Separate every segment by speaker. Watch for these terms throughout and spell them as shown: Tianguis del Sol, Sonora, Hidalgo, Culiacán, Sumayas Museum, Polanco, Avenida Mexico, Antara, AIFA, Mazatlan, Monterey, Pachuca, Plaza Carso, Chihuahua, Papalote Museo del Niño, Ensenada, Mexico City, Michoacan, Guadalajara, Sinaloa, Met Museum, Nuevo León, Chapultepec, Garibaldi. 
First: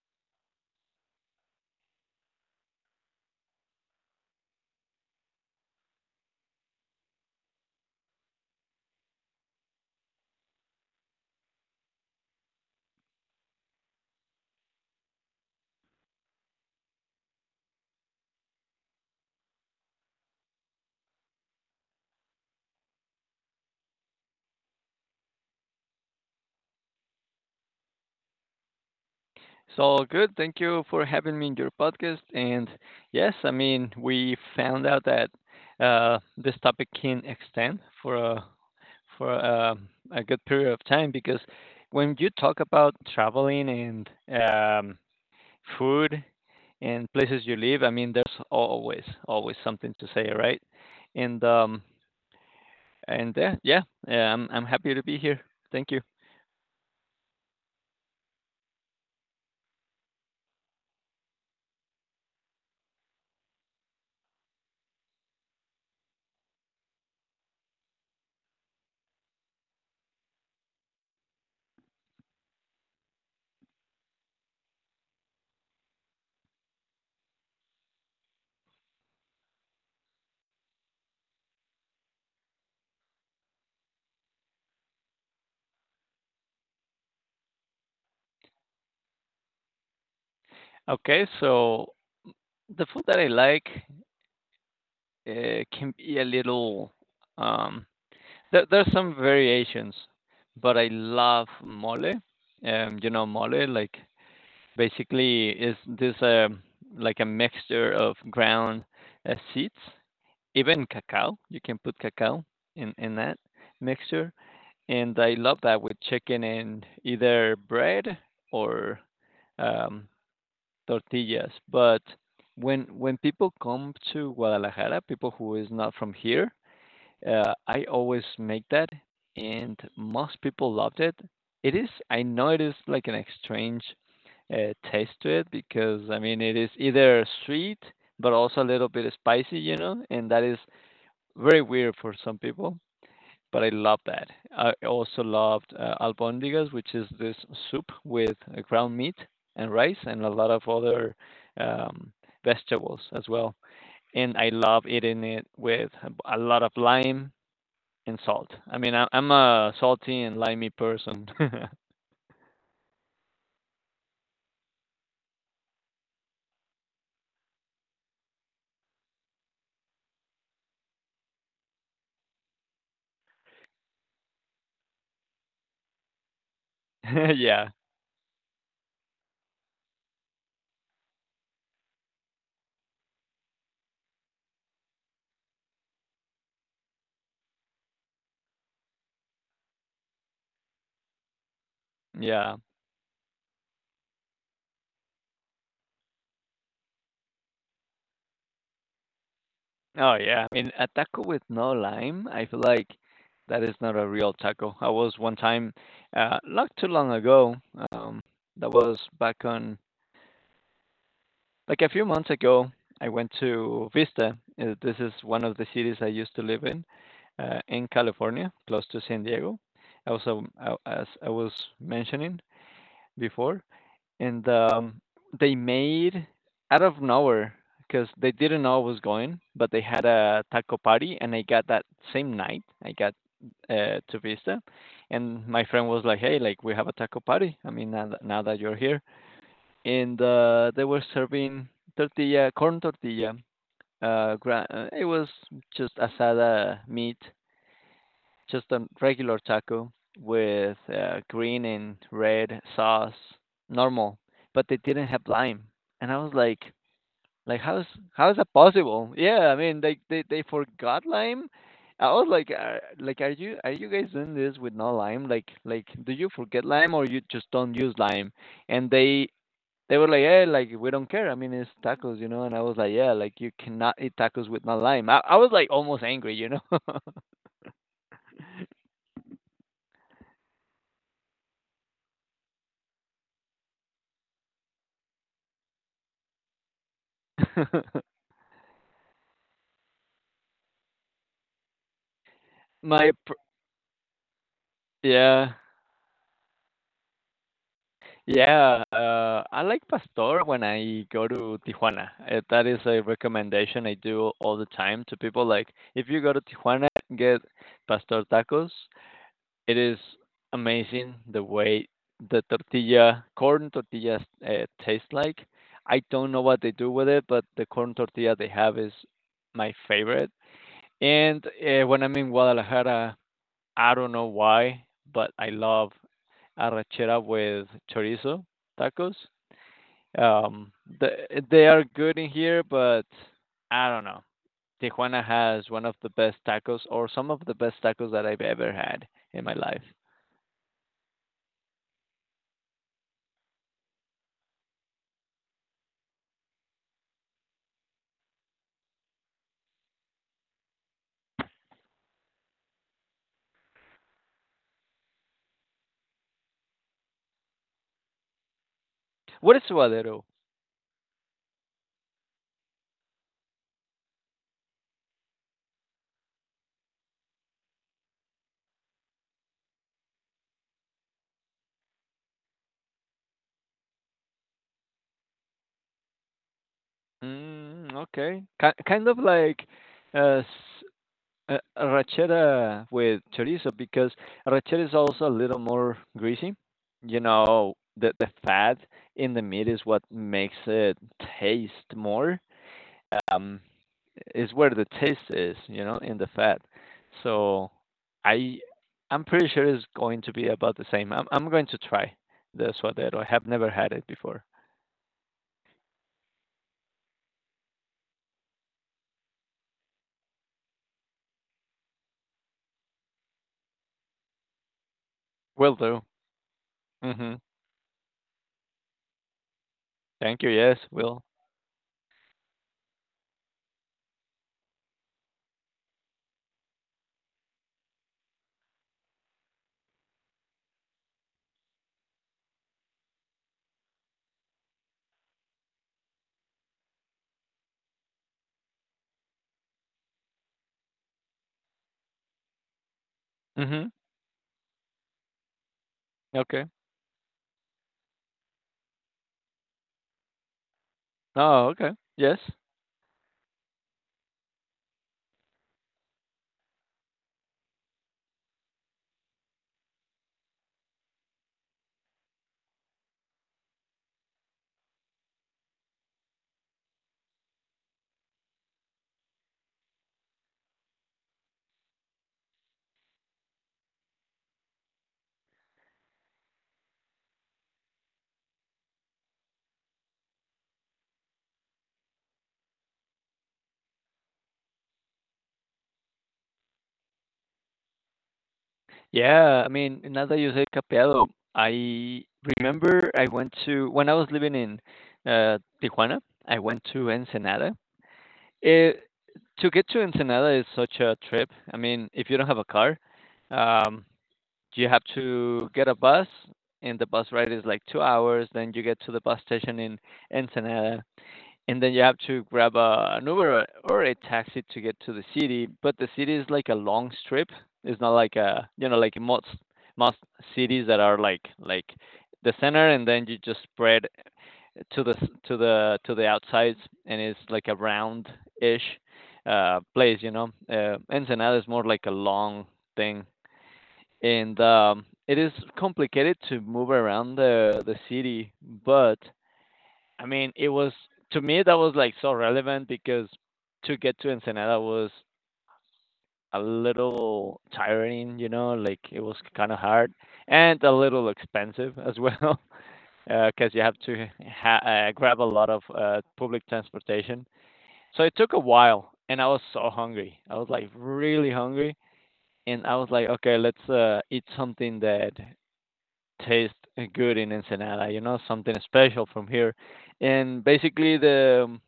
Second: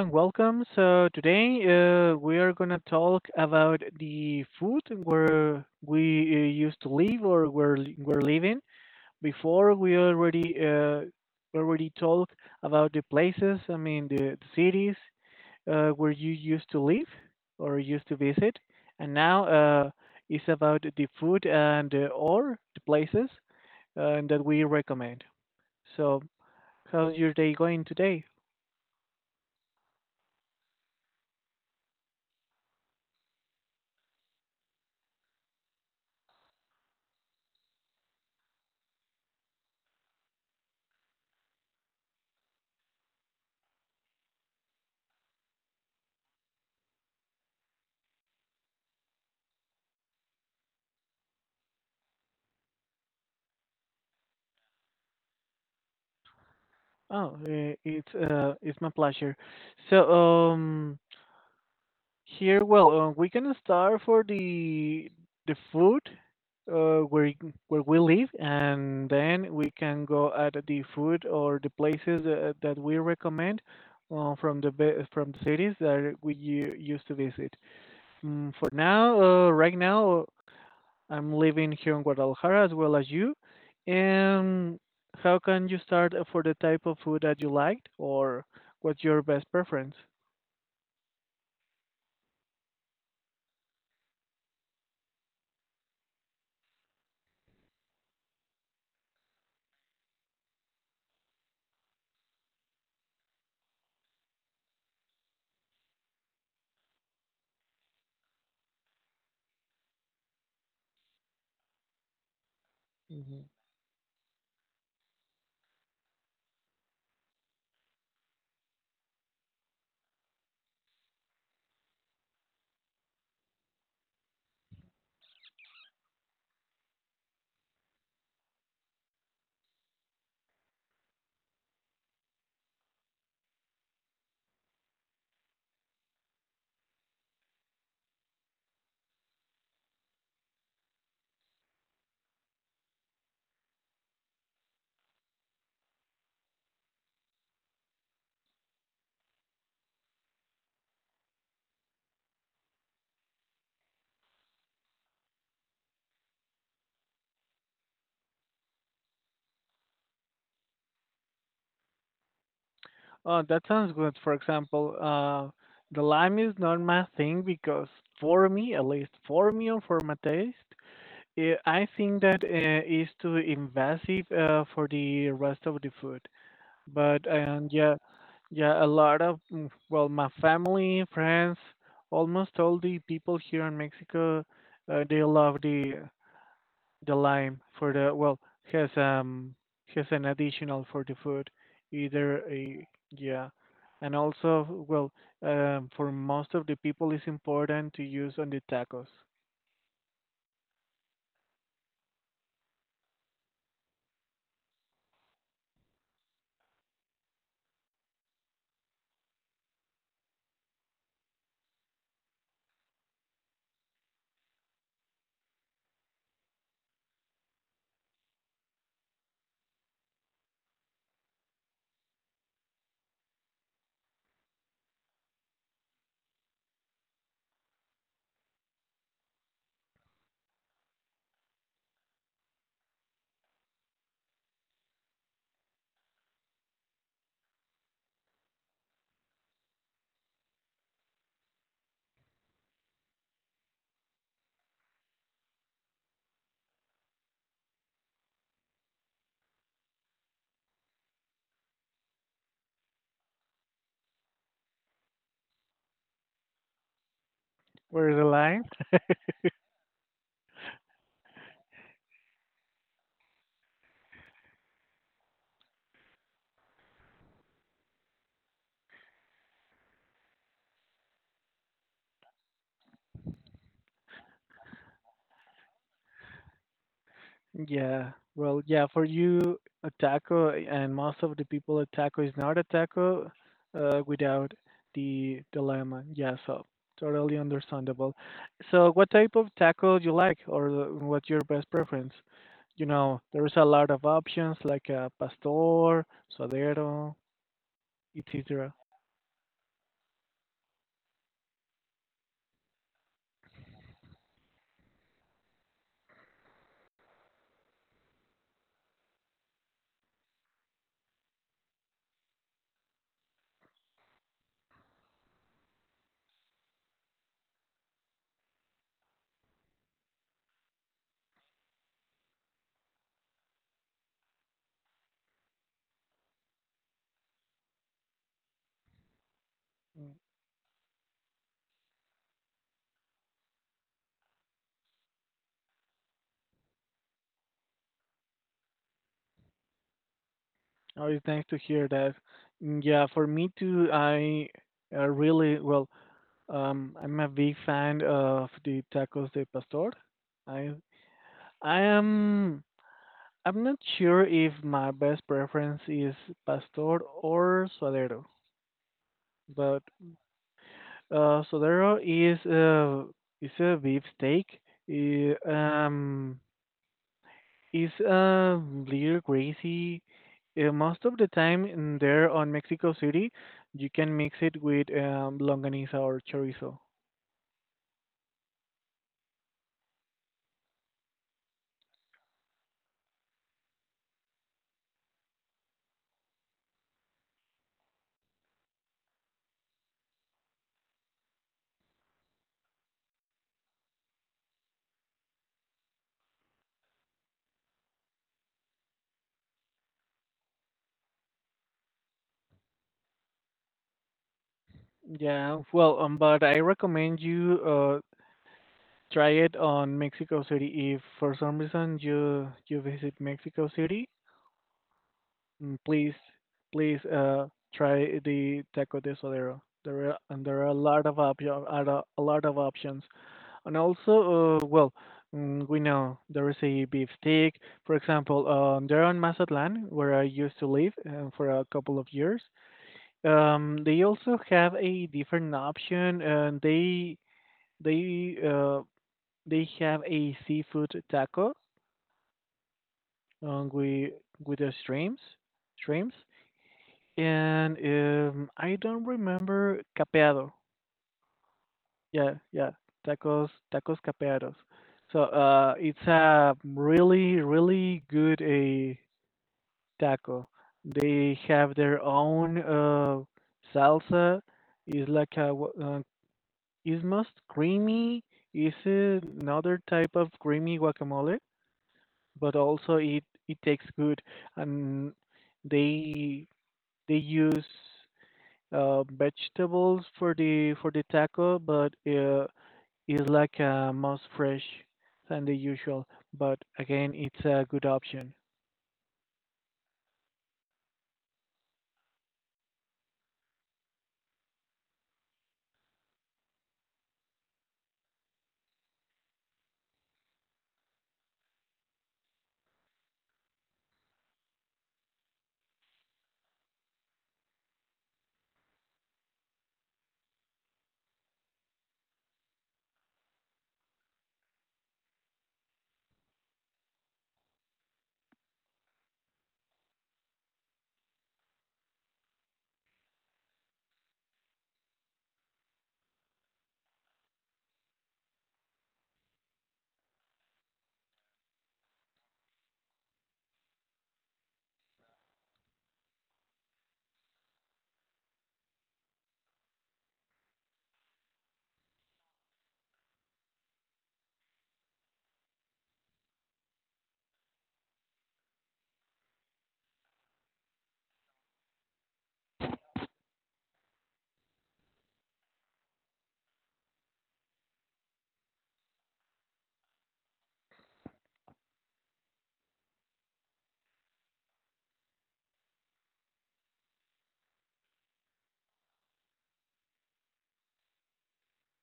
Speaker 1: and welcome. So today we are gonna talk about the food where we used to live or where we're living. Before we already talked about the places. I mean the cities where you used to live or used to visit, and now it's about the food and or the places that we recommend. So how's your day going today?
Speaker 2: So good. Thank you for having me in your podcast. And yes, I mean, we found out that this topic can extend for a for a, a good period of time because when you talk about traveling and um, food and places you live, I mean, there's always something to say, right? And um, and uh, yeah, yeah, I'm happy to be here. Thank you.
Speaker 1: Oh, it's my pleasure. So, um, here, well, we can start for the food, where where we live, and then we can go at the food or the places that we recommend, from from the cities that used to visit. For now, right now. I'm living here in Guadalajara as well as you. And how can you start for the type of food that you liked, or what's your best preference?
Speaker 2: Okay, so the food that I like can be a little. Um, there's some variations, but I love mole. You know mole, like basically is this like a mixture of ground seeds, even cacao. You can put cacao in that
Speaker 1: Hmm.
Speaker 2: mixture, and I love that with chicken and either bread or um, tortillas. But when people come to Guadalajara, people who is not from here, I always make that, and most people loved it. It is, I know it is like an strange taste to it because I mean it is either sweet but also a little bit spicy, you know, and that is very weird for some people. But I love that. I also loved albondigas, which is this soup with ground meat and rice and a lot of other um, vegetables as well. And I love eating it with a lot of lime and salt. I mean, I'm a salty and limey person.
Speaker 1: Oh, that sounds good. For example, the lime is not my thing because for me, at least for me or for my taste, I think that is too invasive for the rest of the food. But
Speaker 2: Yeah,
Speaker 1: and yeah, yeah, a lot of well, my family, friends, almost all the people here in Mexico, they love the lime for the well has um has an additional for the food, either
Speaker 2: yeah.
Speaker 1: a yeah, and also well for most of the people it's important to use on the tacos.
Speaker 2: Oh, yeah. I mean, a taco with no lime, I feel like that is not a real taco. I was one time, not too long ago, um, that was back on like a few months ago, I went to Vista. This is one of the cities I used to live in California, close to San Diego. Also, I, as I was mentioning before, and they made out of nowhere because they didn't know I was going, but they had a taco party, and I got that same night. I got to Vista, and my friend was like, "Hey, like we have a taco party. I mean, now that you're here, and they were serving tortilla, corn tortilla. It was just asada meat just a regular taco with green and red sauce, normal, but they didn't have lime. And I was like
Speaker 1: Where the
Speaker 2: how is that
Speaker 1: lime?
Speaker 2: possible? Yeah, I mean they forgot lime. I was like are you guys doing this with no lime? Like do you forget lime or you just don't use lime? And they were like, yeah, like we don't care. I mean it's tacos, And I was like, yeah, like you cannot eat tacos with no lime. I was like almost angry, you know.
Speaker 1: Yeah, well, yeah, for you, a taco and most of the people, a taco is not a taco without the dilemma. Yeah, so totally understandable. So, what type of taco do you like, or what's your best preference? You
Speaker 2: my
Speaker 1: know, there's a lot of options like
Speaker 2: Yeah.
Speaker 1: pastor, suadero, etc.
Speaker 2: Yeah, I like pastor when I go to Tijuana. That is a recommendation I do all the time to people. Like, if you go to Tijuana, get pastor tacos. It is amazing the way the tortilla, corn tortillas, taste like. I don't know what they do with it, but the corn tortilla they have is my favorite. And when I'm in Guadalajara, I don't know why, but I love arrachera with chorizo tacos.
Speaker 1: Mm,
Speaker 2: Um, the, they are good in here, but I don't know. Tijuana has one of the best tacos, or some of the best tacos that I've ever had in my life.
Speaker 1: Always nice to hear that. Mm, yeah, for me too, I really well. I'm a big fan of the tacos de pastor. I I am I'm not sure if my best preference is pastor or suadero,
Speaker 2: What is
Speaker 1: but
Speaker 2: suadero?
Speaker 1: suadero is a beef steak. It, um, it's a little greasy. Most of the time, in there on Mexico City, you can mix it with longaniza or chorizo.
Speaker 2: Mm, okay, Ki kind of like uh, s- arrachera with chorizo because arrachera is also a little more greasy. You know, the fat in the meat is what makes it taste more. um, is where the taste is, you know, in the fat. So I I'm pretty sure it's going to be about the same. I'm going to try the suadero. I have never had it before.
Speaker 1: Yeah, well, but I recommend you. Try it on Mexico City. If for some reason you visit Mexico City,
Speaker 2: Will
Speaker 1: mm,
Speaker 2: do.
Speaker 1: please please
Speaker 2: Mhm.
Speaker 1: uh try the taco de suadero. There are
Speaker 2: Thank
Speaker 1: and
Speaker 2: you.
Speaker 1: there are a
Speaker 2: Yes,
Speaker 1: lot of
Speaker 2: will.
Speaker 1: are a lot of options, and also well. We know there is a beef steak. For example, there on Mazatlan, where I used to live for a couple of years, they also have a different option. And they uh, they have a seafood taco um,
Speaker 2: Mhm.
Speaker 1: with with the streams,
Speaker 2: Okay.
Speaker 1: and I don't remember capeado.
Speaker 2: Oh, okay.
Speaker 1: Yeah,
Speaker 2: Yes.
Speaker 1: yeah, tacos capeados. So it's a really, really good a taco. They have their own salsa. It's like a wa- it's most creamy. It's another type of creamy guacamole, but also it tastes good and they they use vegetables for the taco, but it's like most fresh than the usual. But again, it's a good option.
Speaker 2: Yeah, I mean, now that you say capeado, I remember I went to when I was living in Tijuana, I went to Ensenada It, to get to Ensenada is such a trip. I mean, if you don't have a car, um, you have to get a bus, and the bus ride is like 2 hours. Then you get to the bus station in Ensenada, and then you have to grab an Uber or a taxi to get to the city. But the city is like a long strip. It's not like a, you know, like most cities that are like the center, and then you just spread to the to the outsides, and it's like a round ish place, you know. Ensenada is more like a long thing, and it is complicated to move around the city. But I mean it was, to me that was like so relevant because to get to Ensenada was a little tiring, you know, like it was kind of hard and a little expensive as well because you have to ha- grab a lot of public transportation. So it took a while, and I was so hungry. I was like really hungry, and I was like, okay, let's eat something that tastes good in Ensenada. You know, something special from here. And basically, the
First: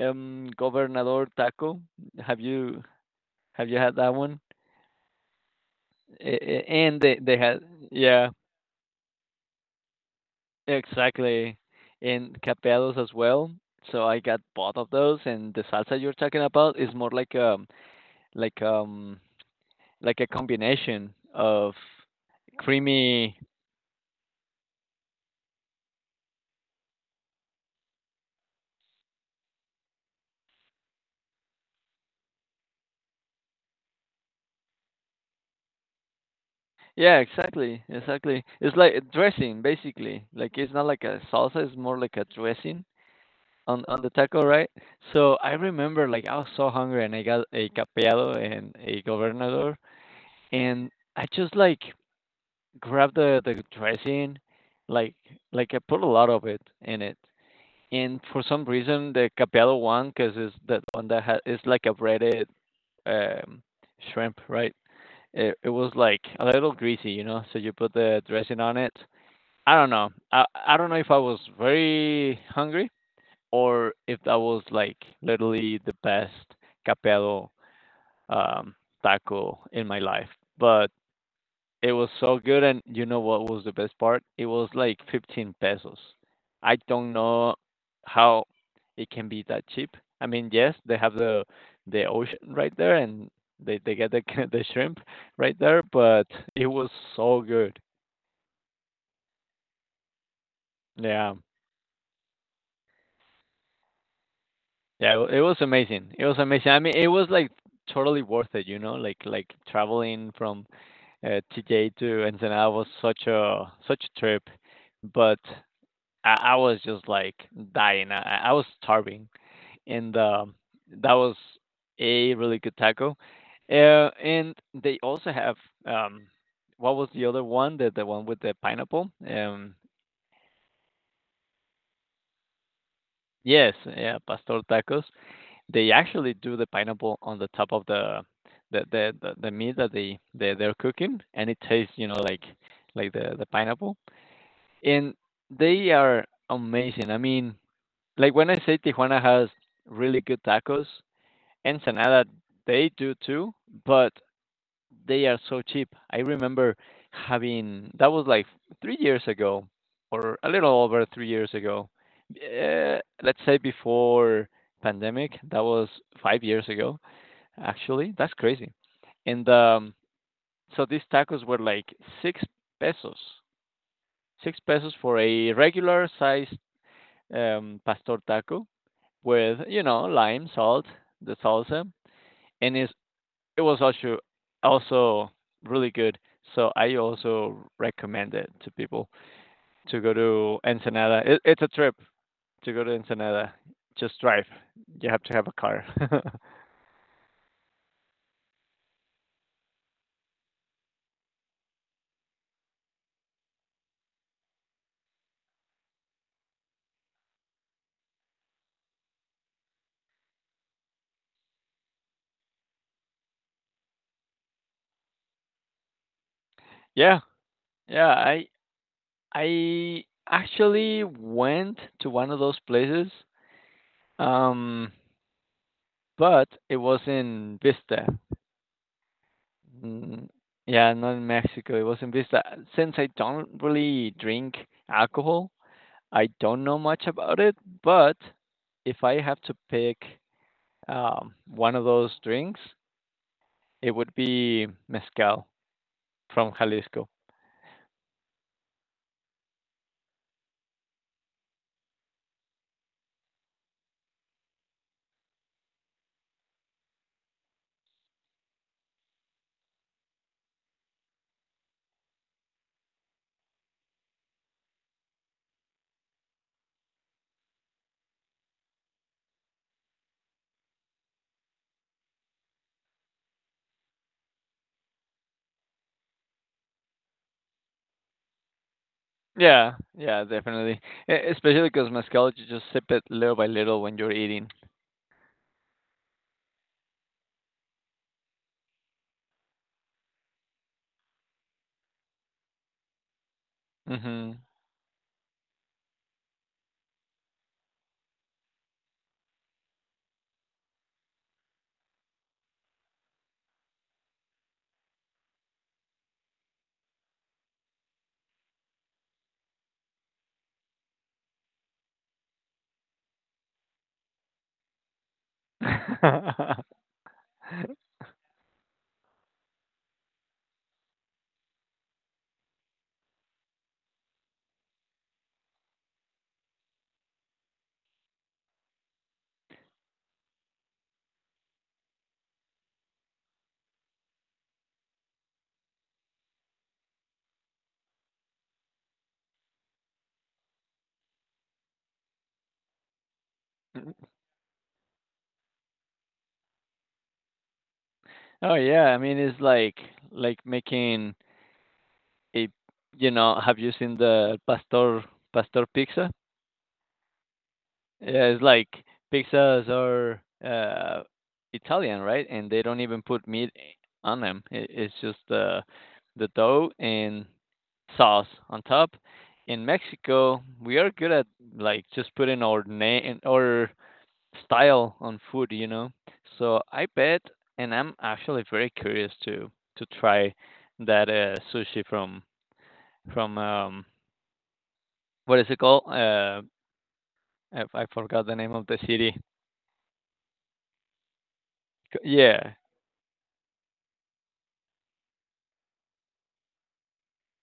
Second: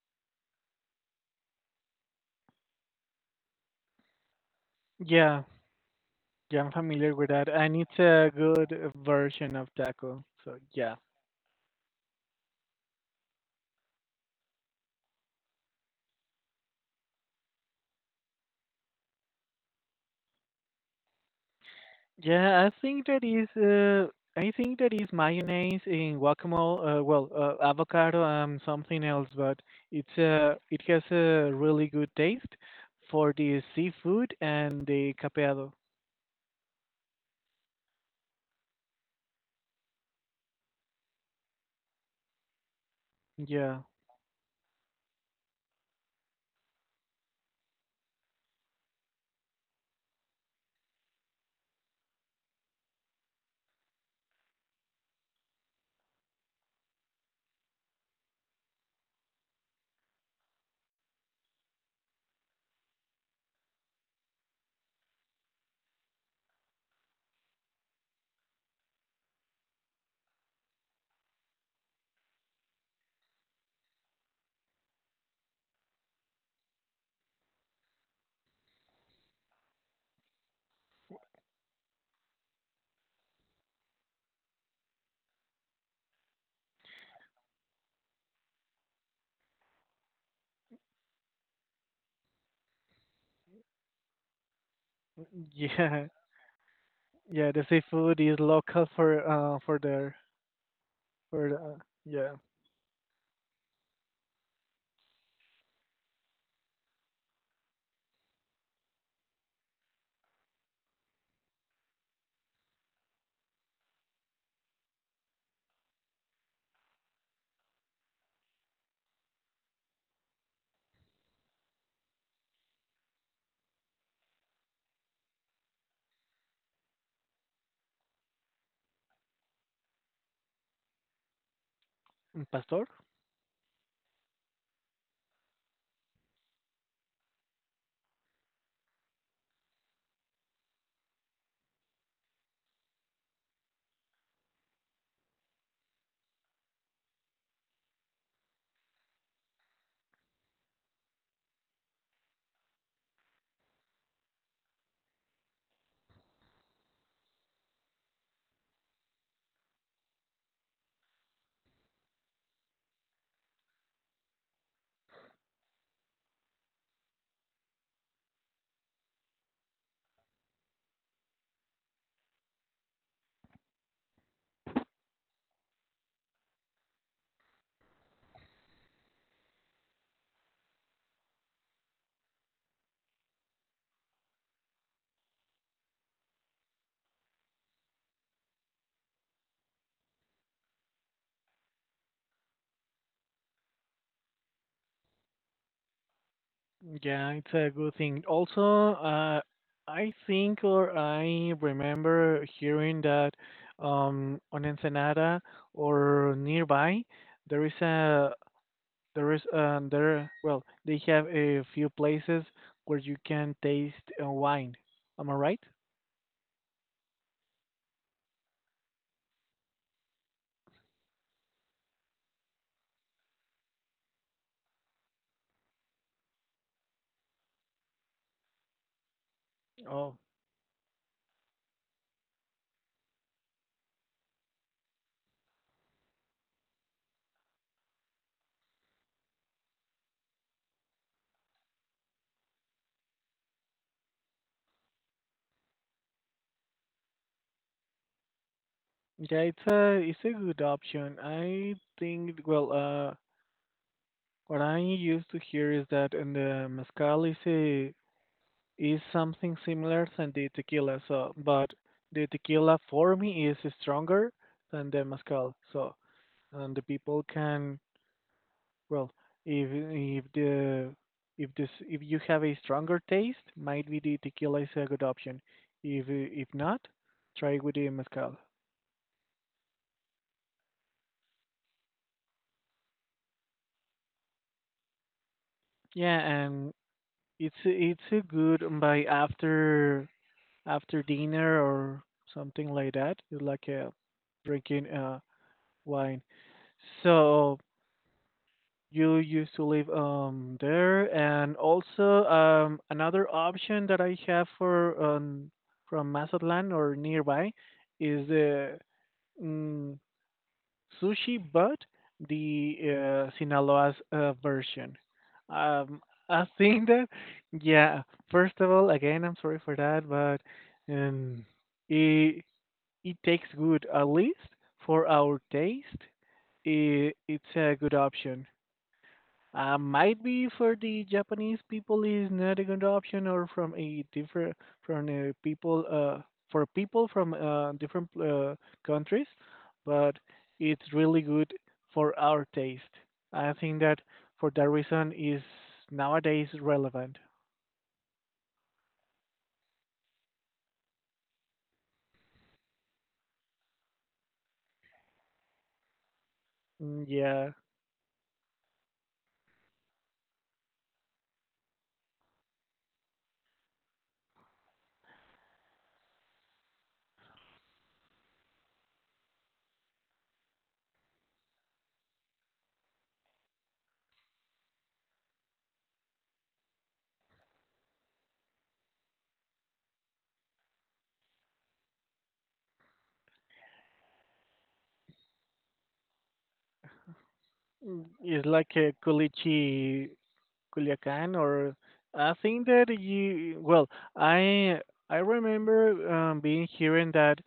Speaker 2: Gobernador taco. Have you have you had that one?
Speaker 1: Yeah, yeah, I'm
Speaker 2: And
Speaker 1: familiar with
Speaker 2: they
Speaker 1: that,
Speaker 2: had
Speaker 1: and it's
Speaker 2: yeah.
Speaker 1: a good version of taco. So yeah.
Speaker 2: Exactly, and Cabellos as well. So I got both of those, and the salsa you're talking about is more like like um like a combination of
Speaker 1: Yeah,
Speaker 2: creamy.
Speaker 1: I think that is mayonnaise in guacamole. Well, avocado and something else, but it has a really good taste for the seafood and the capeado.
Speaker 2: Yeah, exactly, exactly. It's like a dressing basically. Like it's not like a salsa; it's more like a dressing
Speaker 1: Yeah,
Speaker 2: on the taco, right? So I remember like I was so hungry, and I got a capello and a gobernador, and I just like grab the dressing, like like I put a lot of it in it. And for some reason, the capello one, because it's that one that ha it's like a breaded um, shrimp, right? It was like a little greasy, you know. So you put the dressing on it. I don't know. I don't know if I was very hungry or if that was like literally the best capello um, taco in my life. But it was so good, and you know what was the best part? It was like 15 pesos. I don't know how it can be that cheap. I mean, yes, they have the ocean right there, and they get the the shrimp right there,
Speaker 1: yeah,
Speaker 2: but it was so
Speaker 1: yeah. The
Speaker 2: good.
Speaker 1: seafood is local for there
Speaker 2: Yeah,
Speaker 1: for yeah.
Speaker 2: yeah, it was amazing. It was amazing. I mean, it was like totally worth it. You know, like traveling from TJ to Ensenada was such a such a trip, but I was just like dying. I was starving, and that was a really good taco. And they also have um, what was the other one? The one with the pineapple.
Speaker 1: Mm, pastor.
Speaker 2: Yes, yeah, pastor tacos. They actually do the pineapple on the top of the meat that they they're cooking, and it tastes you know like the pineapple. And they are amazing. I mean, like when I say Tijuana has really good tacos, Ensenada, they do too, but they are so cheap. I remember having that was like 3 years ago or a little over 3 years ago. Let's say before pandemic, that was 5 years ago actually. That's crazy. And so these tacos were like 6 pesos. 6 pesos for a regular sized pastor taco with you know lime, salt, the salsa, and it was also really good. So I also recommend it to people to go to Ensenada. It's a trip to go to Ensenada. Just drive. You have to have a car.
Speaker 1: Yeah, it's a good thing. Also, I think or I remember hearing that on Ensenada or nearby, there is a there is there well they have a few places where you can taste wine. Am I right?
Speaker 2: yeah, yeah. I actually went to one of those places, um, but it was in Vista.
Speaker 1: Oh,
Speaker 2: Mm, yeah, not in Mexico. It was in Vista. Since I don't really drink alcohol, I don't know much about it. But if I have to pick one of those drinks, it would be mezcal from Jalisco.
Speaker 1: yeah, it's a good option. I think well, what I used to hear is that in the mezcal is something similar than the tequila. So, but the tequila for me is stronger than the mezcal. So, and the people can well, if the if this if you have a stronger taste, might be the tequila is a good option. If not, try with the mezcal.
Speaker 2: Yeah, yeah, definitely. Especially because mezcal, you just sip it little by little when you're eating.
Speaker 1: Yeah, and it's a good by after dinner or something like that. It's like a
Speaker 2: Hmm.
Speaker 1: drinking wine. So you used to live there and also another option that I have for from Mazatlan or nearby is the mm, sushi but the Sinaloa's version. Um I think that yeah, first of all again I'm sorry for that but um it it takes good at least for our taste, it's a good option. Might be for the Japanese people is not a good option, or from a different from a people for people from different countries, but it's really good for our taste. I think that
Speaker 2: Oh,
Speaker 1: for that reason is nowadays relevant.
Speaker 2: yeah, I mean it's like making it. You know, have you seen the pastor pizza?
Speaker 1: Mm, yeah.
Speaker 2: Yeah, it's like pizzas are Italian, right, and they don't even put meat on them. It's just the dough and sauce on top. In Mexico we are good at like just putting our name or style on food, you know. So I bet, and I'm actually very curious to try that sushi from from um What is it called? I forgot the
Speaker 1: It's
Speaker 2: name of
Speaker 1: like
Speaker 2: the
Speaker 1: a
Speaker 2: city.
Speaker 1: culichi Culiacán or
Speaker 2: C,
Speaker 1: I
Speaker 2: yeah.
Speaker 1: think that you well I I remember being hearing that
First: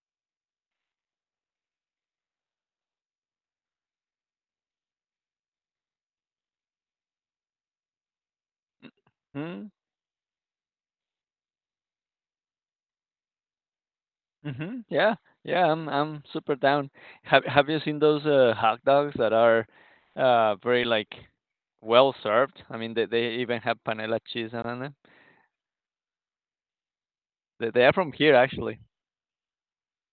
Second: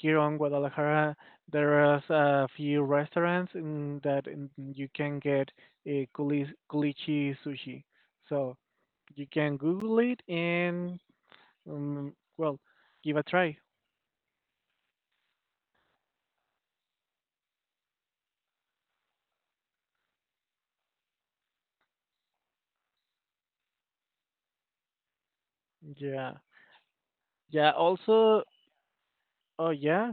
Speaker 1: here on Guadalajara there are a few restaurants in that you can get a culichi sushi. So you can
Speaker 2: Mm.
Speaker 1: Google it and well give a try.
Speaker 2: Mhm. Yeah. Yeah, I'm super down. Have you seen those, hot dogs that are, very, like, well served? I mean, they even have panela cheese on them.
Speaker 1: Yeah.
Speaker 2: They
Speaker 1: Yeah
Speaker 2: they are from here,
Speaker 1: also,
Speaker 2: actually.
Speaker 1: oh yeah,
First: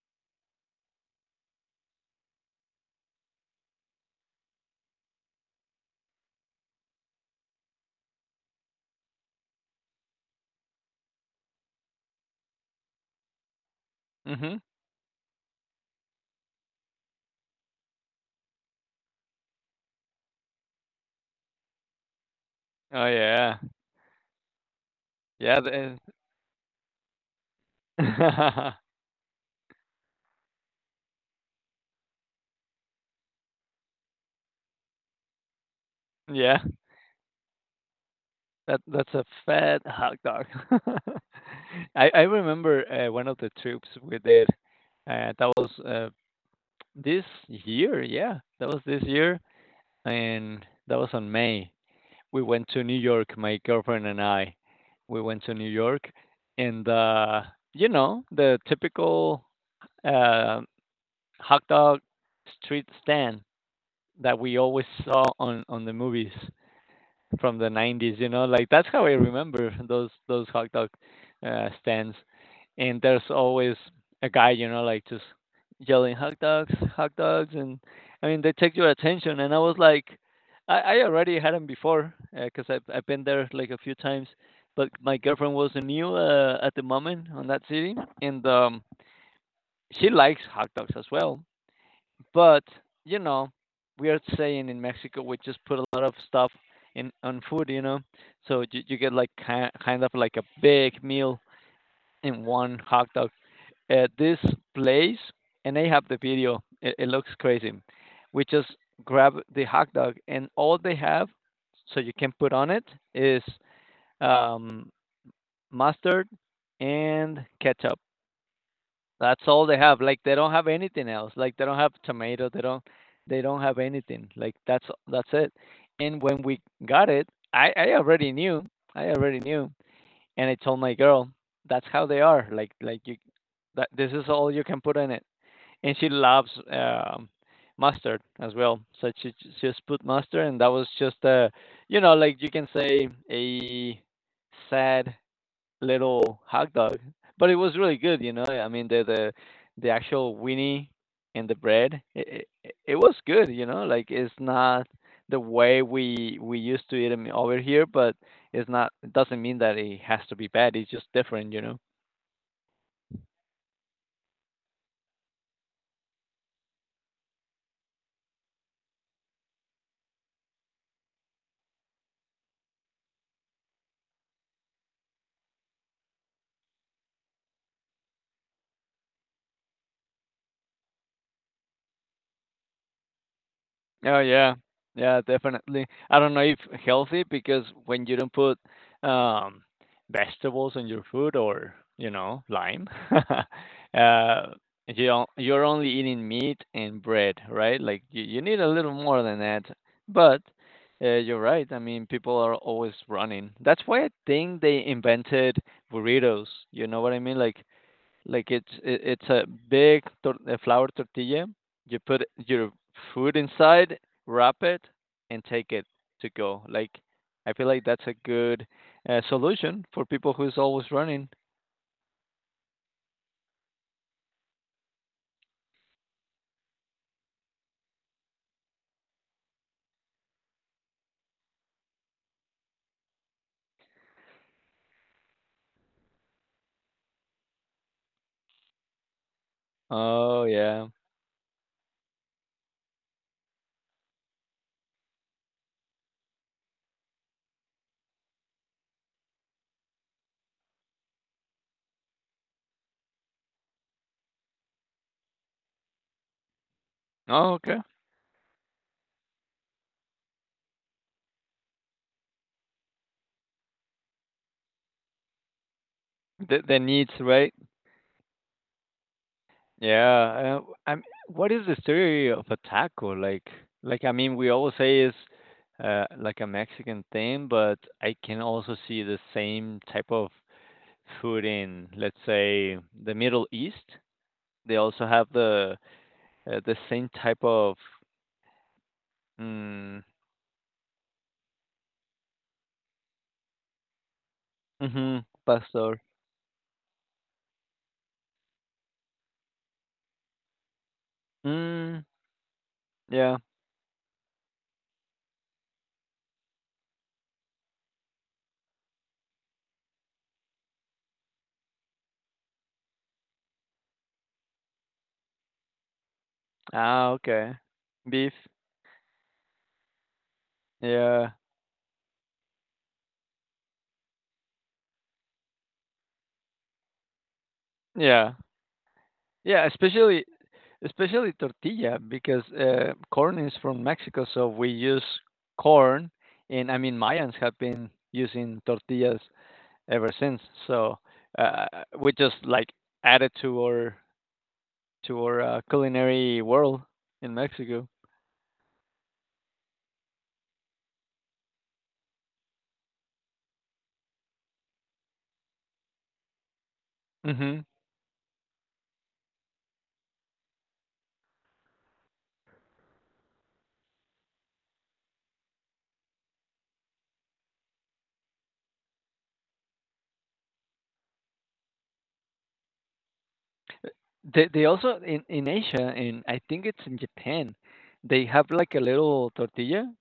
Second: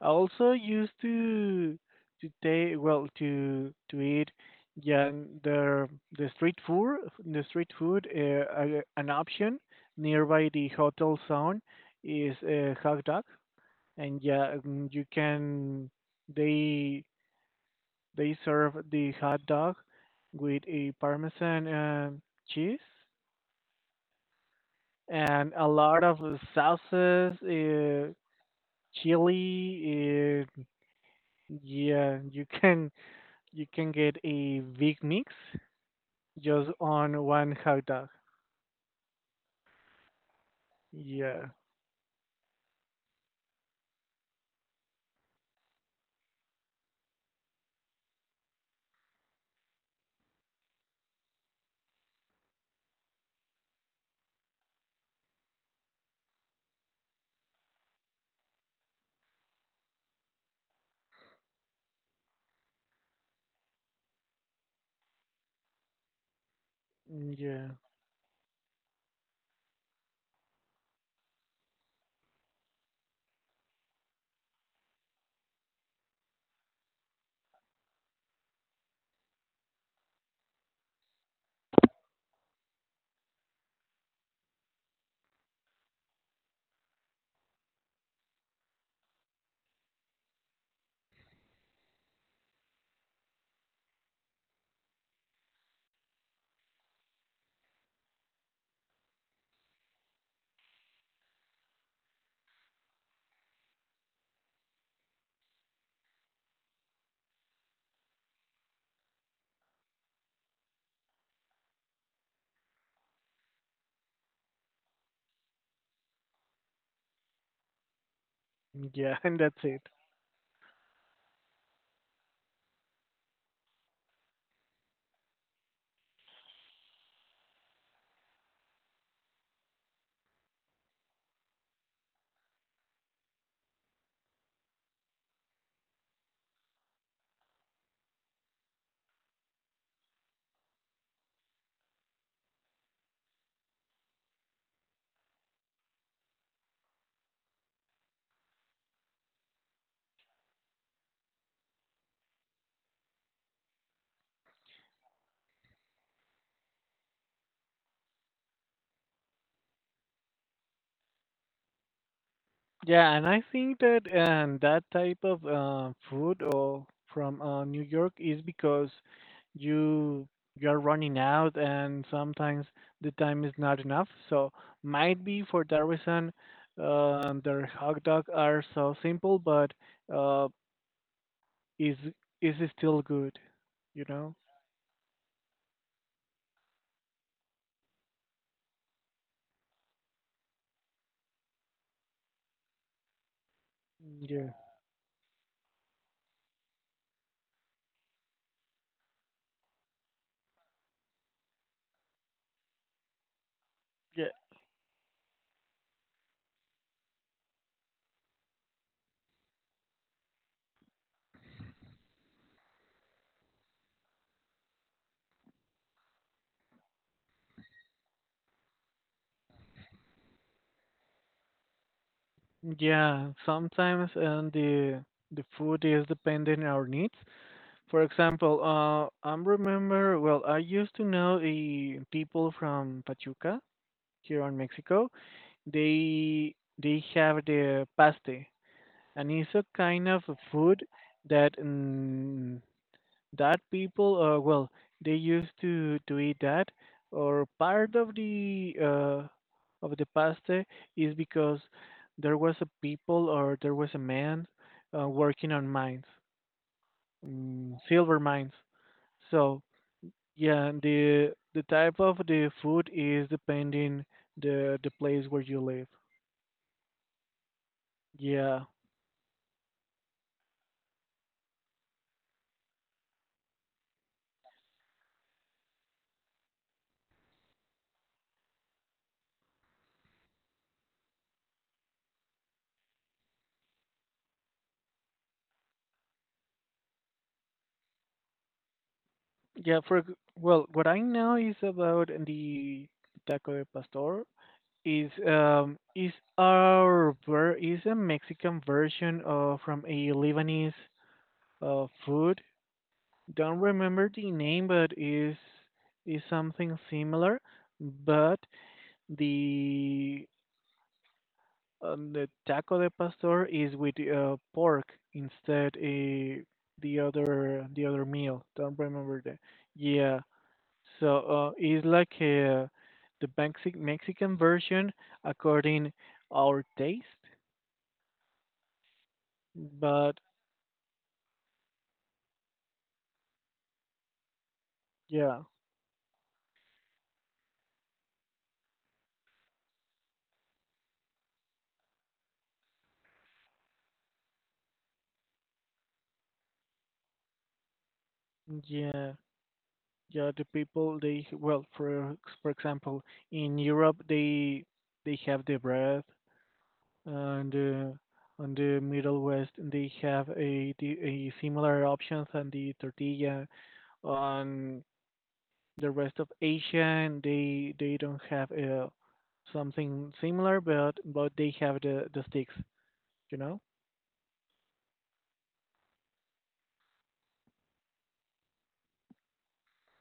Speaker 1: I also used to take well to eat, yeah, the the street food, an option nearby the hotel zone is hot dog and yeah,
Speaker 2: Mhm.
Speaker 1: you can they they serve the hot dog with a parmesan cheese
Speaker 2: Oh, yeah.
Speaker 1: and
Speaker 2: Yeah,
Speaker 1: a
Speaker 2: the
Speaker 1: lot of sauces, chili, yeah, You can get a big mix
Speaker 2: Yeah.
Speaker 1: just on one hot dog.
Speaker 2: That's a fat hot dog.
Speaker 1: Yeah,
Speaker 2: I remember, one of the trips we did, uh, that was, uh This year, yeah, that was this year, and that was on May. We went to New York, my girlfriend and I. We went to New York, and you know, the typical uh, hot dog street stand that we always saw on the movies from
Speaker 1: yeah,
Speaker 2: the 90s, you know, like that's how I remember those hot dog stands. And there's always a guy, you know, like just yelling hot dogs, and I mean they take your attention. And I was like, I already had them before because I've been there like a few times, but my girlfriend was new at the moment on that city, and she likes hot dogs as well. But, you know, we are saying in Mexico, we just put a lot of stuff in on food, you know? So you get like ki kind of like a big meal in one hot dog. At this place, and they have the video, it looks crazy. We just grab the hot dog, and all they have, so you can put on it, is um, mustard and ketchup.
Speaker 1: yeah, and
Speaker 2: That's
Speaker 1: that's
Speaker 2: all they
Speaker 1: it.
Speaker 2: have. Like they don't have anything else. Like they don't have tomato. They don't have anything. Like that's it. And when we got it, I already knew. I already knew. And I told my girl, that's how they are. Like you that this is all you can put in it. And she loves mustard as well. So she just put mustard, and that was just a, you know, like you can say a sad little hot dog, but it was really good, you know? I mean, the actual weenie and the bread, it was good, you know? Like it's not the way we used to eat them over here, but it doesn't mean that it has to be bad. It's just different, you know?
Speaker 1: Yeah, and I think that that type of food or from New York is because you you're running out and sometimes the time is not enough. So might be for that reason, their hot dogs are so simple, but uh, is is still good, you
Speaker 2: Oh,
Speaker 1: know?
Speaker 2: yeah. Yeah, definitely. I don't know if healthy because when you don't put um, vegetables on your food or, you know, lime, uh,
Speaker 1: Yeah.
Speaker 2: you you're only eating meat and bread, right? Like you need a little more than that. But you're right. I mean, people are always running. That's why I
Speaker 1: Yeah.
Speaker 2: think they invented burritos. You know what I mean? Like it's a big a flour tortilla. You put your food inside, wrap it, and take it to go. Like I feel like that's a good solution for people who's always running.
Speaker 1: Yeah, sometimes and the food is depending on our needs. For example, I remember, well, I used to know the people from Pachuca here in Mexico. They they have the paste, and it's a kind of a
Speaker 2: Oh
Speaker 1: food
Speaker 2: yeah.
Speaker 1: that that people, well they used to eat that or part of the pasta is because there was a people or there was a man working on mines,
Speaker 2: Oh okay.
Speaker 1: silver mines. So yeah, the type of the food is depending the place where you live.
Speaker 2: The needs, right?
Speaker 1: Yeah,
Speaker 2: Yeah. I'm. What is the theory of a taco? I mean, we always say is like a Mexican thing, but I can also see the same type of food in, let's say, the Middle East, they also have the same type of
Speaker 1: yeah,
Speaker 2: mm,
Speaker 1: well what I know is about the taco de pastor is
Speaker 2: mhm,
Speaker 1: um
Speaker 2: pastor.
Speaker 1: is is a Mexican version of from a Lebanese
Speaker 2: Mm,
Speaker 1: food.
Speaker 2: yeah.
Speaker 1: Don't remember the name, but is something similar. But the the taco de pastor is with pork instead, the
Speaker 2: Ah, okay.
Speaker 1: other the other
Speaker 2: Beef.
Speaker 1: meal. Don't remember that. Yeah, so
Speaker 2: Yeah.
Speaker 1: it's like the Mexican version according our taste.
Speaker 2: Yeah. Yeah,
Speaker 1: But
Speaker 2: especially especially tortilla because corn is from Mexico, so we use
Speaker 1: yeah,
Speaker 2: corn, and I mean Mayans have been using tortillas ever since. So uh, we just like add it to our culinary world in Mexico.
Speaker 1: yeah, yeah. The people they well, for example, in Europe they have the bread, and
Speaker 2: Hmm.
Speaker 1: on the Middle West they have a similar options and the tortilla. On the rest of Asia, and they don't have something similar, but they have the sticks, you know.
Speaker 2: They also in Asia, and I think it's in Japan, they have like a little tortilla.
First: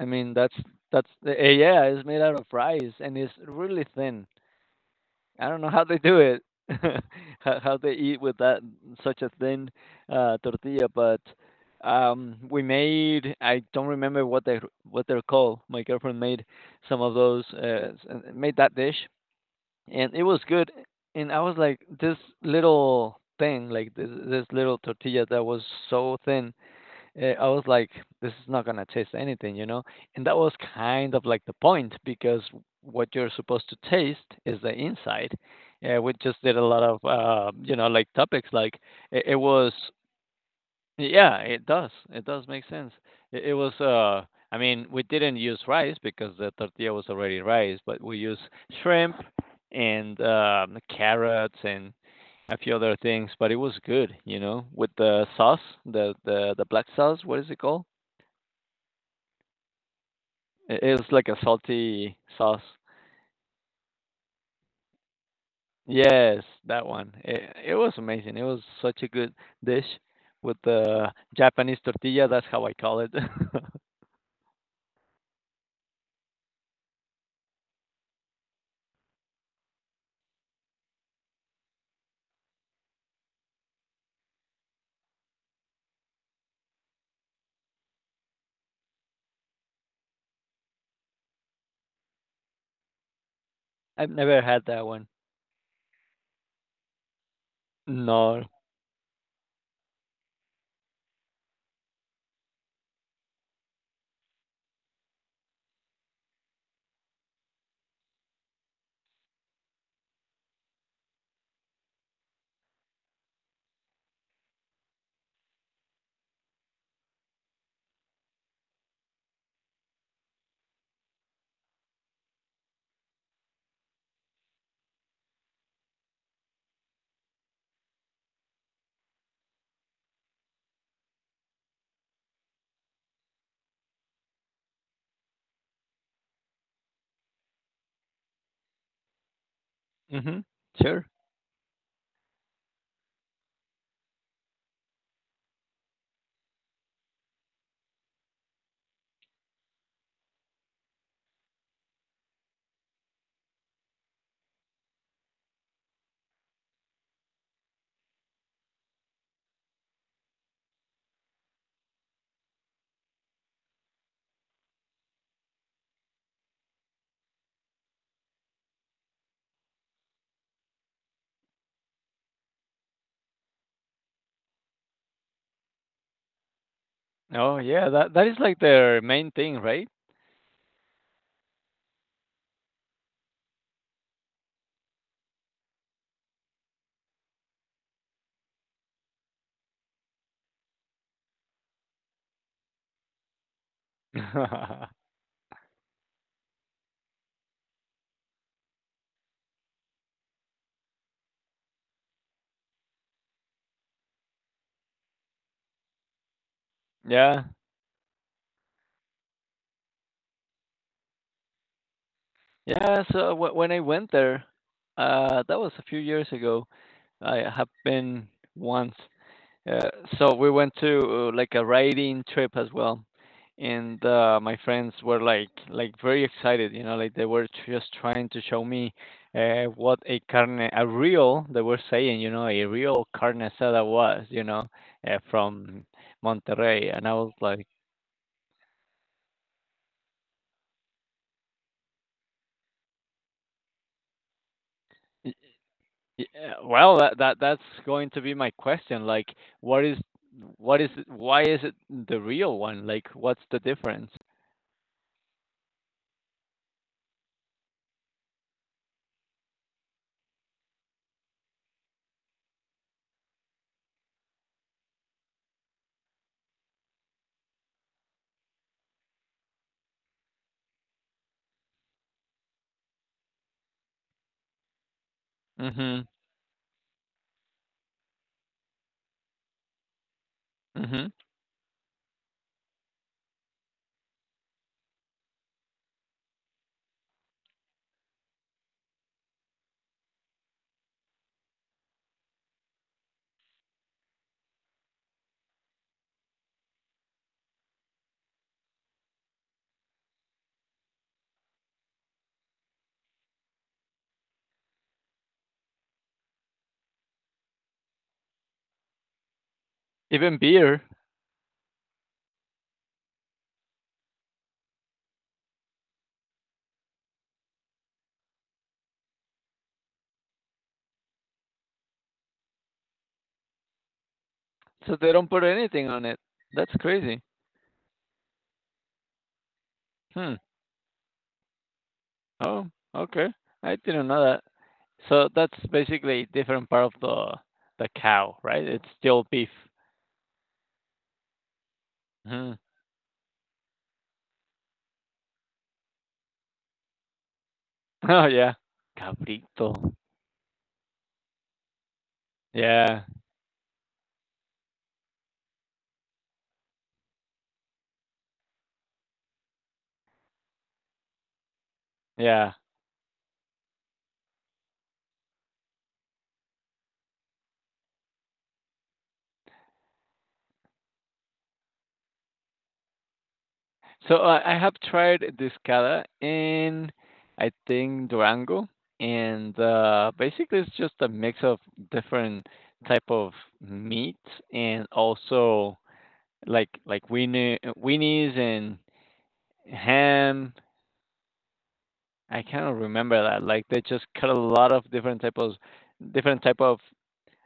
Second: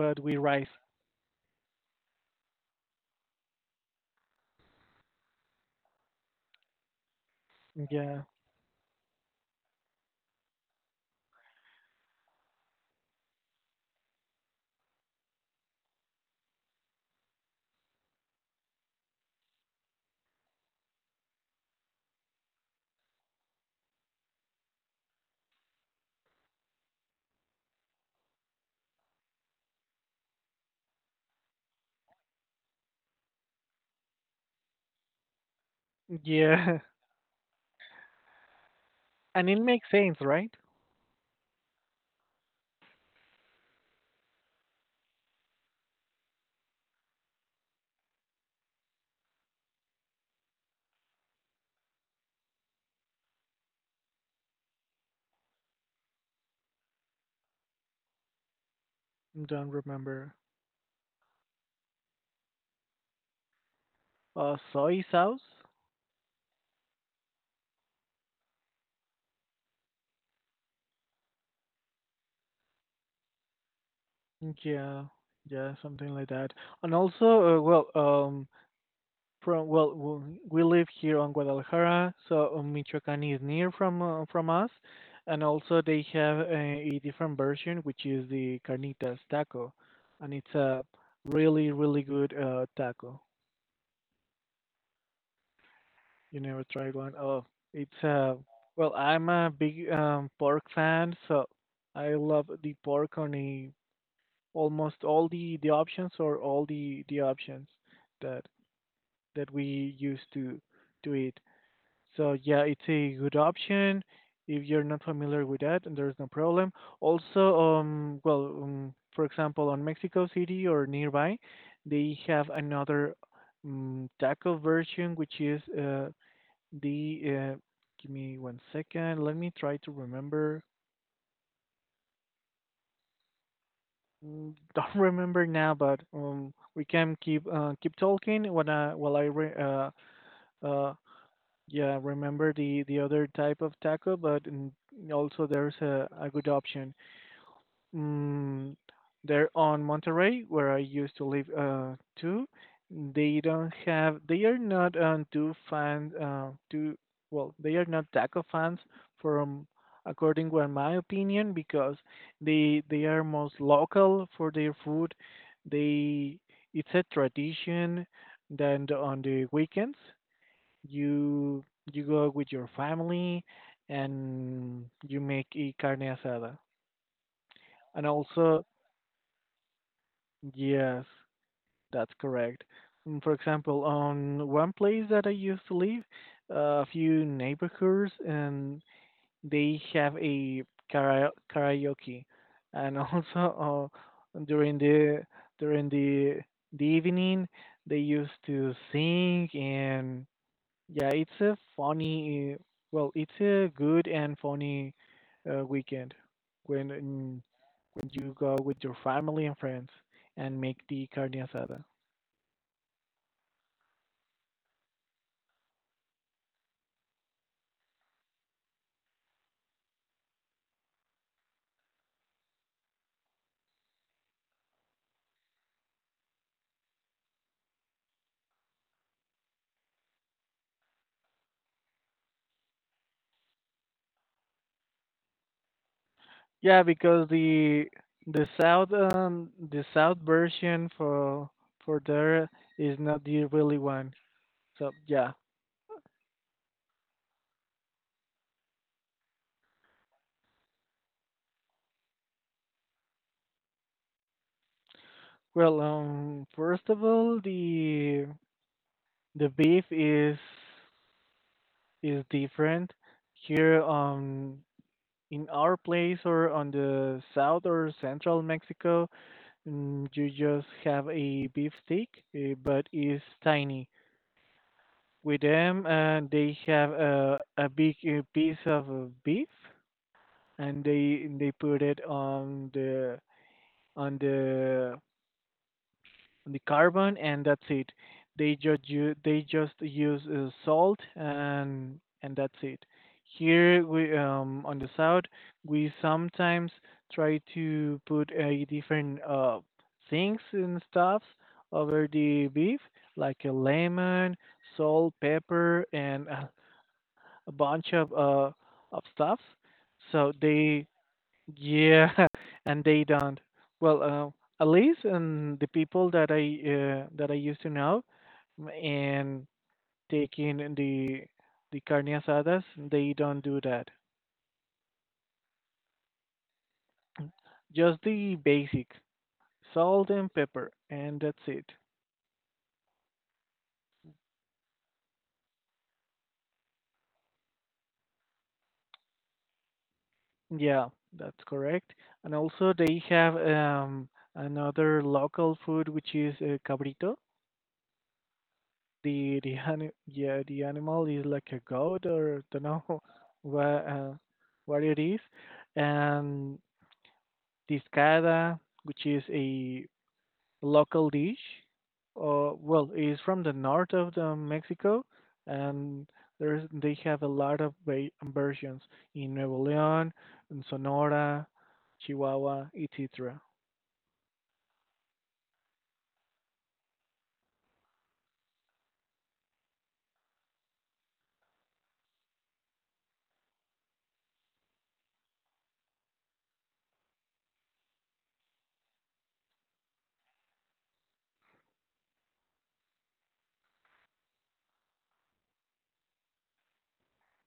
Speaker 2: I mean
Speaker 1: we
Speaker 2: that's
Speaker 1: rice,
Speaker 2: that's uh, yeah, it's made out of rice and it's really thin. I don't know how they do it, how they eat
Speaker 1: yeah,
Speaker 2: with that such a thin tortilla, but we made, I don't remember what they what they're called, my girlfriend made some of those made that dish, and it was good. And I was like, this little thing, like this little tortilla that was so thin, I was like, this is not gonna taste anything, you know. And that was kind of like the point because what you're supposed to taste is the inside. We just did a
Speaker 1: yeah,
Speaker 2: lot of, you know, like topics like it
Speaker 1: and it
Speaker 2: was
Speaker 1: makes sense, right?
Speaker 2: yeah, it does. It does make sense. It was, I mean, we didn't use rice because the tortilla was already rice, but we used shrimp and carrots and a few other things. But it was good, you know, with the sauce, the black sauce. What is it called?
Speaker 1: Don't remember.
Speaker 2: It was like a salty sauce.
Speaker 1: Soy sauce?
Speaker 2: Yes, that one. It was amazing. It was such a good dish with the Japanese tortilla. That's how I call it.
Speaker 1: Yeah, yeah, something like that. And also, well, from well, we live here on Guadalajara, so Michoacan is near from us, and also they have a different version, which is the carnitas taco, and it's a really really good taco.
Speaker 2: I've never had that one.
Speaker 1: You never tried one? Oh, it's
Speaker 2: No.
Speaker 1: well, I'm a big pork fan, so I love the pork on a almost all the options or all the options that that we use to do it. So yeah, it's a good option if you're not familiar with that, and there's no problem. Also, well, for example, on Mexico City or nearby, they have another taco version, which is the give me one second. Let me try to remember. Don't remember now, but we can keep talking when I while I re
Speaker 2: Mhm.
Speaker 1: uh
Speaker 2: Sure.
Speaker 1: yeah remember the other type of taco, but also there's a good option. Mm, they're on Monterey, where I used to live too. They don't have, they are not too fan, too, well, they are not taco fans from, according to my opinion, because they are most local for their food. They, it's a tradition that on the weekends you you go with your family and you make a carne asada
Speaker 2: Oh, yeah,
Speaker 1: and
Speaker 2: that that is like
Speaker 1: also
Speaker 2: their main thing, right?
Speaker 1: yes, that's correct. For example, on one place that I used to live, a few neighborhoods, and they have a karaoke, and also during the during the the evening they used to sing, and yeah, it's a it's a good and funny weekend when
Speaker 2: Yeah.
Speaker 1: when you go with your family and friends and make the carne asada.
Speaker 2: Yeah, so w when I went there, that was a few years ago. I have been once. Uh, so we went to like a riding trip as well, and my friends were like very excited, you know, like they were just trying to show me what a carne a real, they were saying, you know, a real carne asada was, you know, from
Speaker 1: Yeah,
Speaker 2: Monterrey, and I
Speaker 1: because
Speaker 2: was like,
Speaker 1: the the south version for there is not the really one. So yeah.
Speaker 2: "Y- well, that's going to be my question, like, what is what is it, why is it the real one? Like, what's the difference?
Speaker 1: Well, first of all, the beef is different here on in our place or on the south or central Mexico. You just have a beef steak, but it's tiny. With them,
Speaker 2: Mhm.
Speaker 1: and they have a big piece of beef, and
Speaker 2: Mhm.
Speaker 1: they put it on the on the on the carbon, and that's it. They just u- they just use salt, and that's it. Here we on the south we sometimes try to put a different things and stuffs over the beef like a lemon, salt, pepper, and a bunch of stuff. So
Speaker 2: Even beer.
Speaker 1: they yeah, and they don't. Well, at least and the people that I used to know and taking the carne asadas, they don't do that.
Speaker 2: So they don't put anything on it. That's crazy.
Speaker 1: Just the basic salt and
Speaker 2: Hmm.
Speaker 1: pepper, and that's it.
Speaker 2: Oh, okay. I didn't know that. So that's basically a different part of the cow, right? It's still beef.
Speaker 1: Yeah, that's correct. And
Speaker 2: Hmm.
Speaker 1: also they have another local food which is cabrito.
Speaker 2: Oh yeah. Cabrito.
Speaker 1: Yeah, the animal is like a goat or don't know
Speaker 2: Yeah.
Speaker 1: what uh, what it is, and discada, which is a local dish,
Speaker 2: Yeah.
Speaker 1: is from the north of the Mexico, and there's they have a lot of versions in Nuevo León, in Sonora, Chihuahua, etc.
Speaker 2: So I have tried discada in I think Durango, and basically it's just a mix of different type of meat, and also like weenie weenies and ham. I cannot remember that. Like they just cut a lot of different types of different type of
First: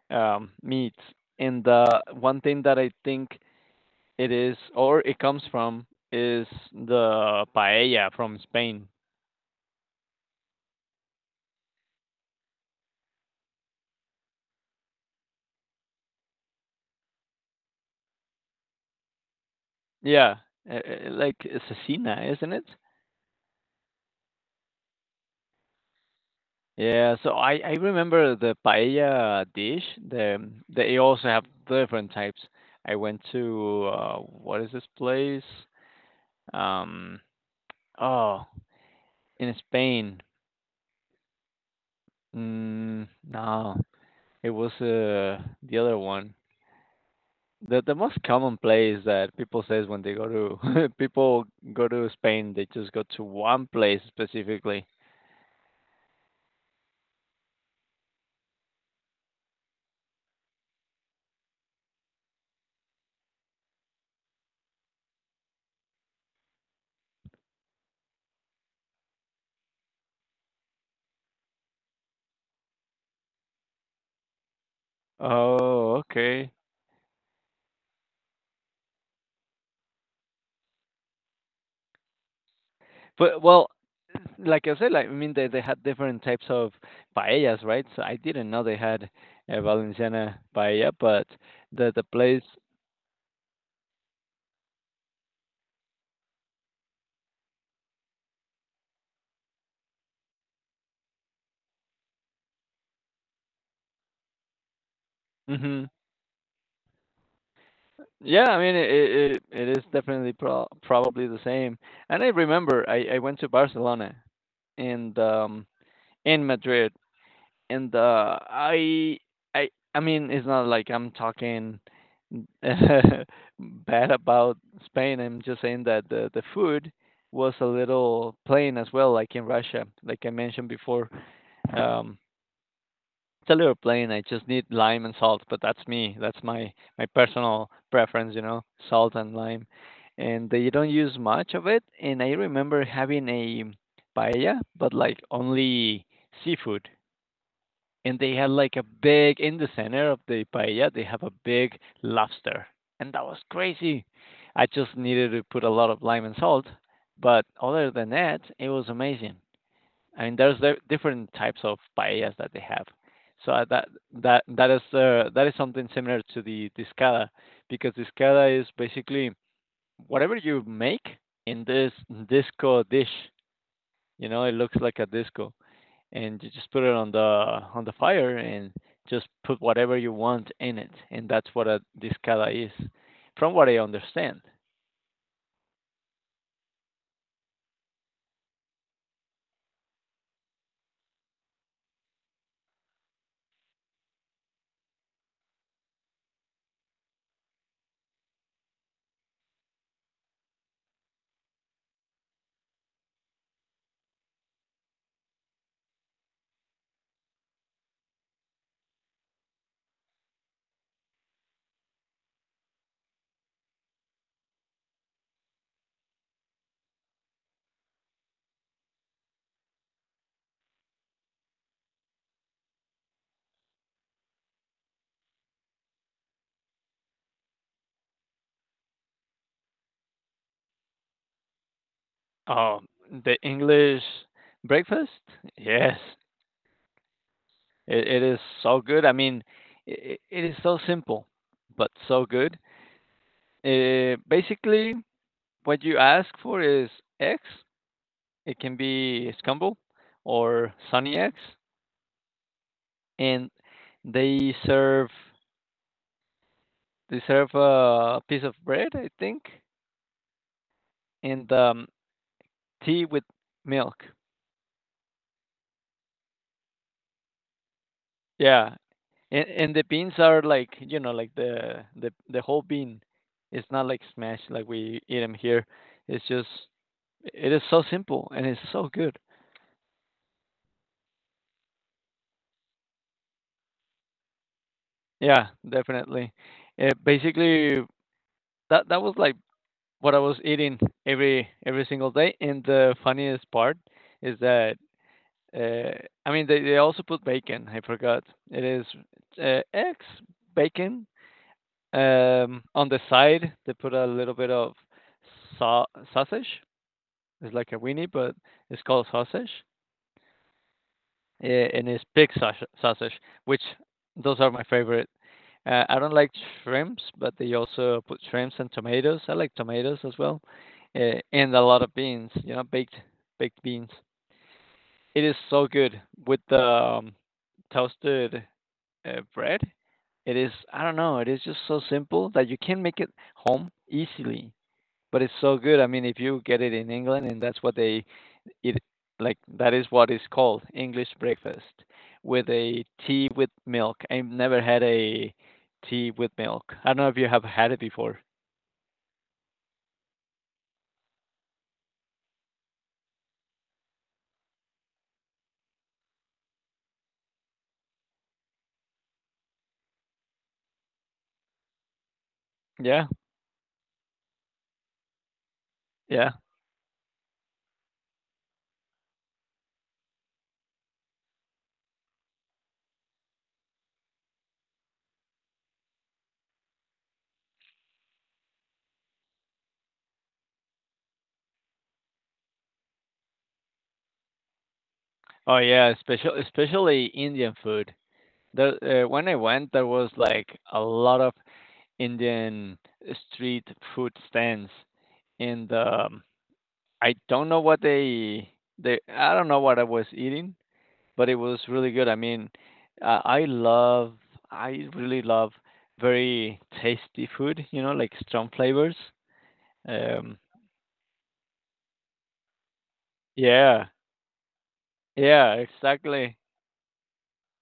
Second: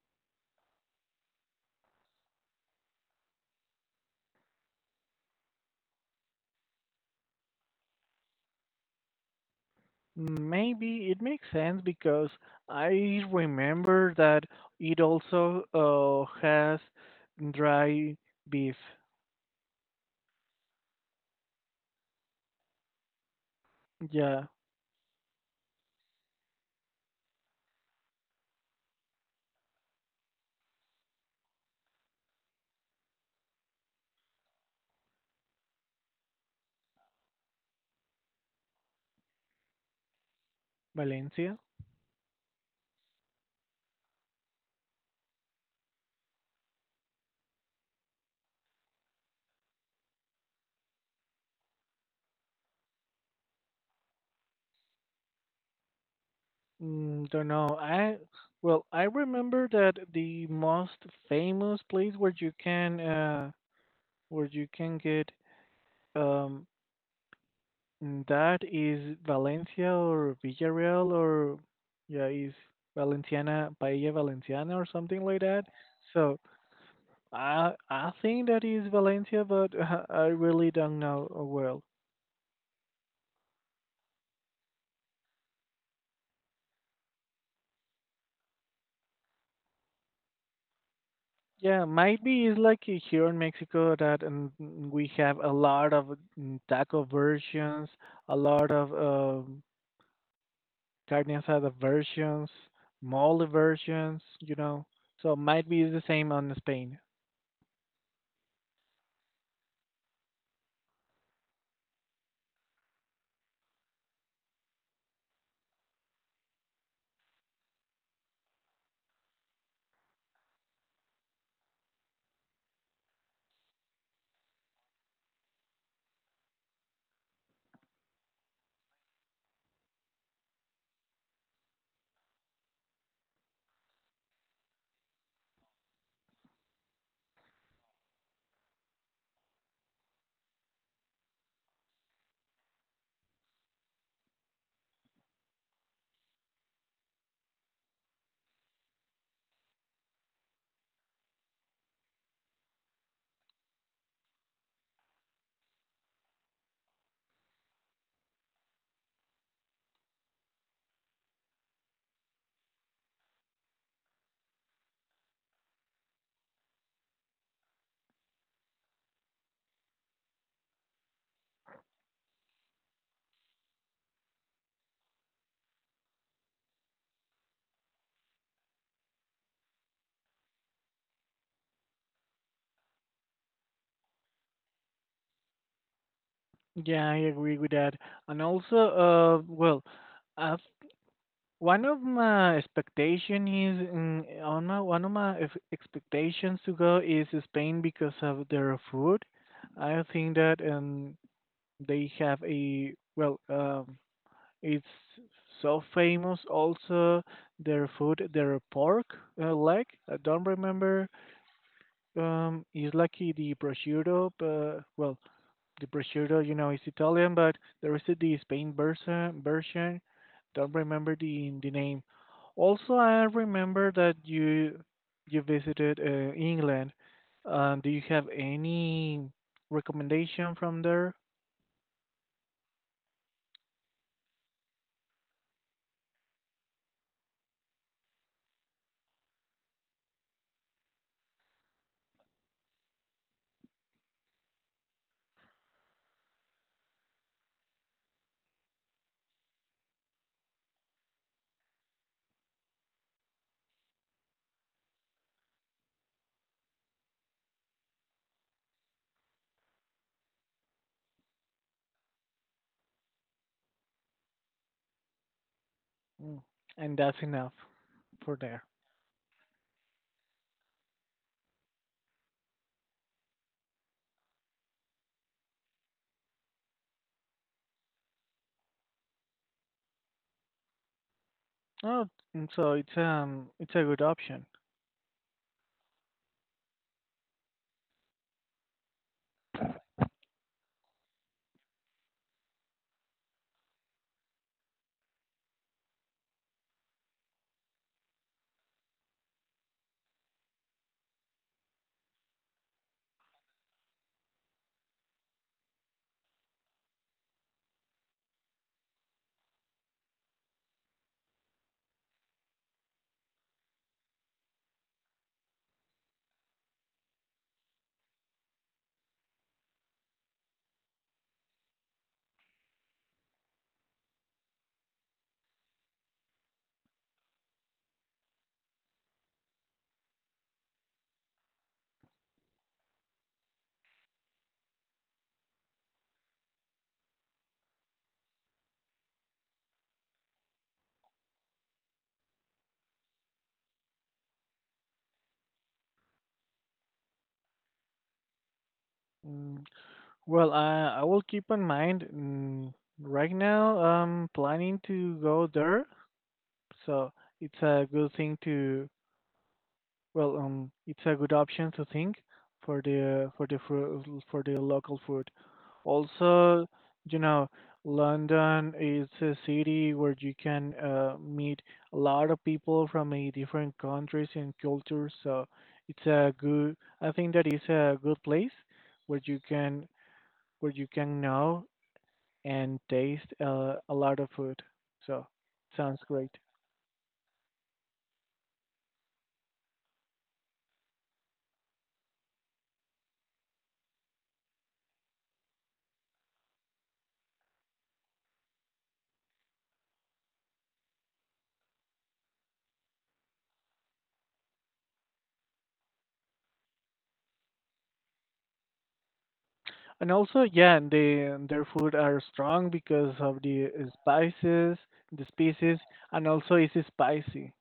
Speaker 2: meats. And the one thing that I think it is or it comes from is the paella from Spain.
Speaker 1: Maybe it makes sense because I remember that it also has dry beef.
Speaker 2: Yeah, like cecina, isn't it?
Speaker 1: Yeah,
Speaker 2: Yeah, so I remember the paella dish. The they also have different types. I went to what is this place? Um, oh, in Spain.
Speaker 1: Valencia.
Speaker 2: No, it was the other one. The most common place that people says when they go to people go to Spain, they just go to one place specifically.
Speaker 1: Don't know. I remember that the most famous place where you can get um that is Valencia or Villarreal or yeah is Valenciana. Paella Valenciana or something like that.
Speaker 2: Oh,
Speaker 1: So,
Speaker 2: okay.
Speaker 1: I think that is Valencia, but I really don't know.
Speaker 2: But well, like I said, like I mean, they had different types of paellas, right? So I didn't know they had a Valenciana paella, but
Speaker 1: Yeah,
Speaker 2: the
Speaker 1: might
Speaker 2: place.
Speaker 1: be it's like here in Mexico that we have a lot of taco versions, a lot of carne asada versions, mole versions, you know. So might
Speaker 2: Hmm.
Speaker 1: be the same on Spain.
Speaker 2: Yeah, I mean, it it is definitely probably the same. And I remember I went to Barcelona in the in Madrid, and I mean it's not like I'm talking bad about Spain. I'm just saying that the food was a little plain as well, like in Russia, like I mentioned before. Um, Stellar plain. I just need lime and salt, but that's me. That's my my personal preference, you know, salt and lime. And they don't use much of it. And I remember having a paella, but like only seafood. And they had like a big in the center of the paella. They have a big lobster, and that was crazy. I just needed to put a lot of lime and salt, but other than that, it was amazing. And there's the different types of paellas that they have. So that that is something similar to the discada, because discada is basically whatever you make in this disco dish. You know, it looks like a disco, and you just put it on the fire and just put whatever you want in it, and that's what a discada is, from what I understand.
Speaker 1: Yeah, I agree with that. And also, I one of my expectation is mm, on my one of my expectations to go is Spain because of their food. I think that they have a well it's so famous also their food their pork leg. I don't remember it's like the prosciutto but well the prosciutto, you know, is Italian, but there is the Spain version. Version, don't remember the name. Also, I remember that you visited England. Do you have any recommendation from there?
Speaker 2: Um, the English breakfast, yes. It is so good. I mean, it is so simple, but so good. Basically, what you ask for is eggs. It can be scrambled or sunny eggs, and they serve they serve a piece of bread, I think, and tea with milk.
Speaker 1: Mm, And that's enough for there.
Speaker 2: Yeah. And the beans are like, you know, like the whole bean. It's not like smashed like we eat them here. It's just it is so simple and it's so good.
Speaker 1: Oh, and so it's a good option.
Speaker 2: Yeah, definitely. It basically that that was like what I was eating every single day. And the funniest part is that uh, I mean they also put bacon. I forgot. It is eggs, bacon, on the side, they put a little bit of sau- sausage. It's like a weenie, but it's called sausage, and it's pig sausage, sausage, which those are my favorite. I don't like shrimps, but they also put shrimps and tomatoes. I like tomatoes as well, and a lot of beans. You know, baked beans. It is so good with the toasted bread. It is, I don't know, it is just so simple that you can make it home easily. But it's so good. I mean, if you get it in England, and that's what they it like that is what is called English breakfast with a tea with milk. I've never had a tea with milk. I don't know if you have had it before.
Speaker 1: Mm, Well, I will keep in mind. Right now, I'm planning to go there. So it's a good thing to it's a good option to think for
Speaker 2: Yeah,
Speaker 1: the for the local food.
Speaker 2: yeah.
Speaker 1: Also, you know, London is a city where you can meet a lot of people from a different countries and cultures. So it's a good. I think that is a good place where you can where you can know and taste a lot of food. So
Speaker 2: Oh yeah,
Speaker 1: sounds great.
Speaker 2: especially Indian food. The When I went, there was like a lot of Indian street food stands, and I don't know what they I don't know what I was eating, but it was really good. I mean, uh, I love, I really love very tasty food, you know, like strong flavors.
Speaker 1: And
Speaker 2: Um,
Speaker 1: also, yeah, and they and their food are strong because of the
Speaker 2: yeah,
Speaker 1: spices, the
Speaker 2: yeah,
Speaker 1: species, and
Speaker 2: exactly.
Speaker 1: also it's spicy.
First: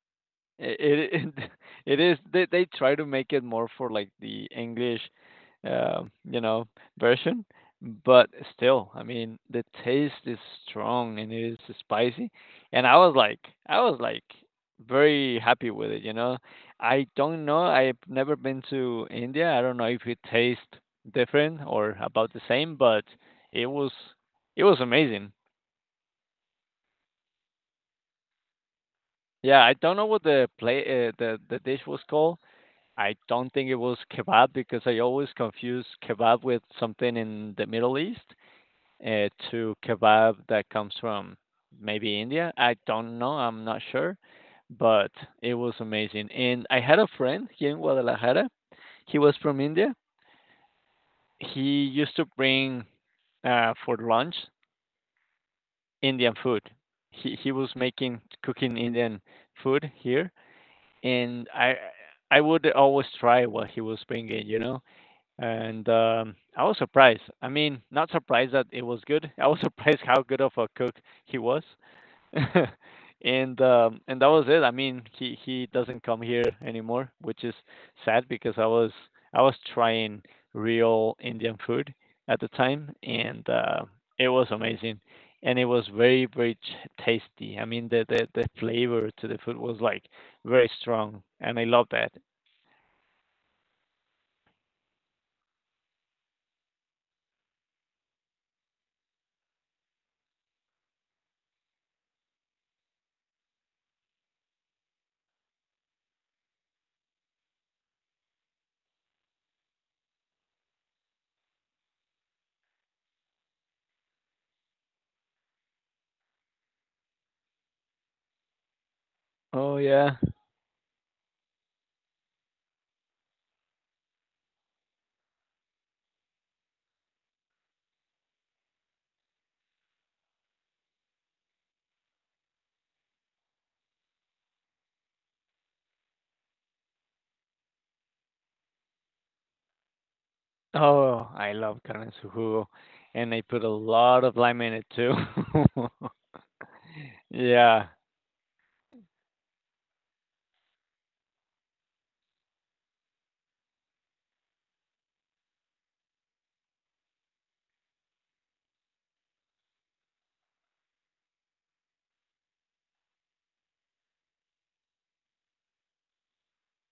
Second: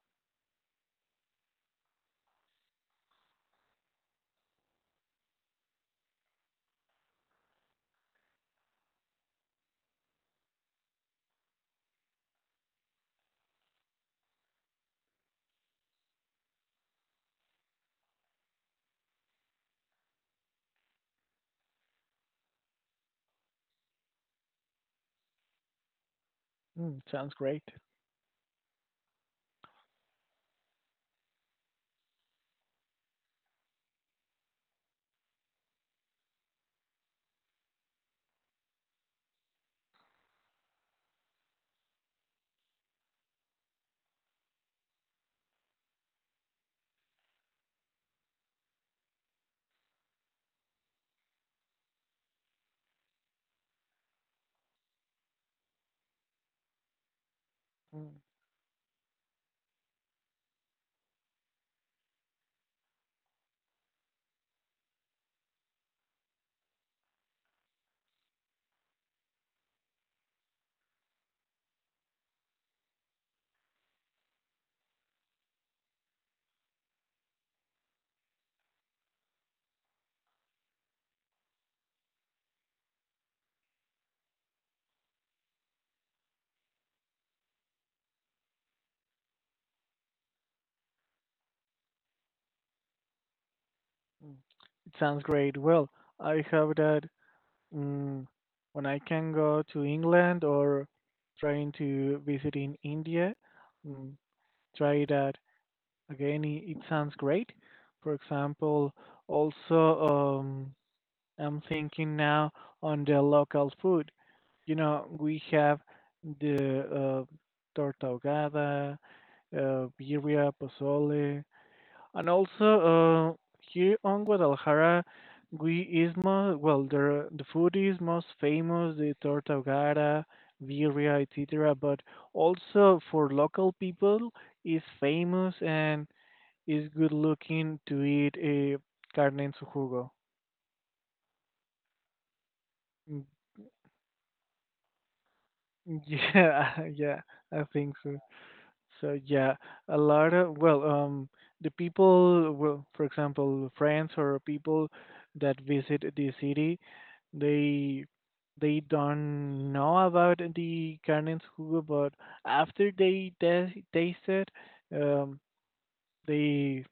Speaker 2: It it is they try to make it more for like the English, you know, version, but still, I mean, the taste is strong and it is spicy, and I was like very happy with it, you know. I don't know, I've never been to India. I don't know if it tastes different or about the same, but it was it was amazing.
Speaker 1: Sounds great.
Speaker 2: Yeah, I don't know what the play the dish was called. I don't think it was kebab because I always confuse kebab with something in the Middle East, to kebab that comes from maybe India. I don't know. I'm not sure, but it was amazing. And I had a friend here in Guadalajara. He was from India. He used to bring for lunch Indian food. He was making
Speaker 1: Mm,
Speaker 2: cooking Indian food here, and I would always try what he was bringing. You know. And I was surprised. I mean, not surprised that it was good. I was surprised how good of a cook he was. And that was it. I mean, he doesn't come here anymore, which is sad because I was trying real Indian food at the time, and it was amazing, and it was very tasty. I mean, the flavor to the food was like very strong, and I love that.
Speaker 1: mm. It sounds great. Well, I hope that mm, when I can go to England or trying to visit in India, mm, try that again. It sounds great. For example, also um, I'm thinking now on the local food. You know, we have the uh, torta ahogada,
Speaker 2: Oh yeah.
Speaker 1: birria, pozole, and also here on Guadalajara, we is most the food is most famous the torta ahogada, birria, etc. But also for local people is famous and is good looking to eat a carne en su jugo.
Speaker 2: Oh, I love carne en su jugo,
Speaker 1: Mm,
Speaker 2: and I put a lot of lime in it too.
Speaker 1: Yeah, yeah, I
Speaker 2: Yeah.
Speaker 1: think so. So yeah, a lot of the people, well, for example, friends or people that visit the city, they they don't know about the carne en jugo, but after they taste it, um, they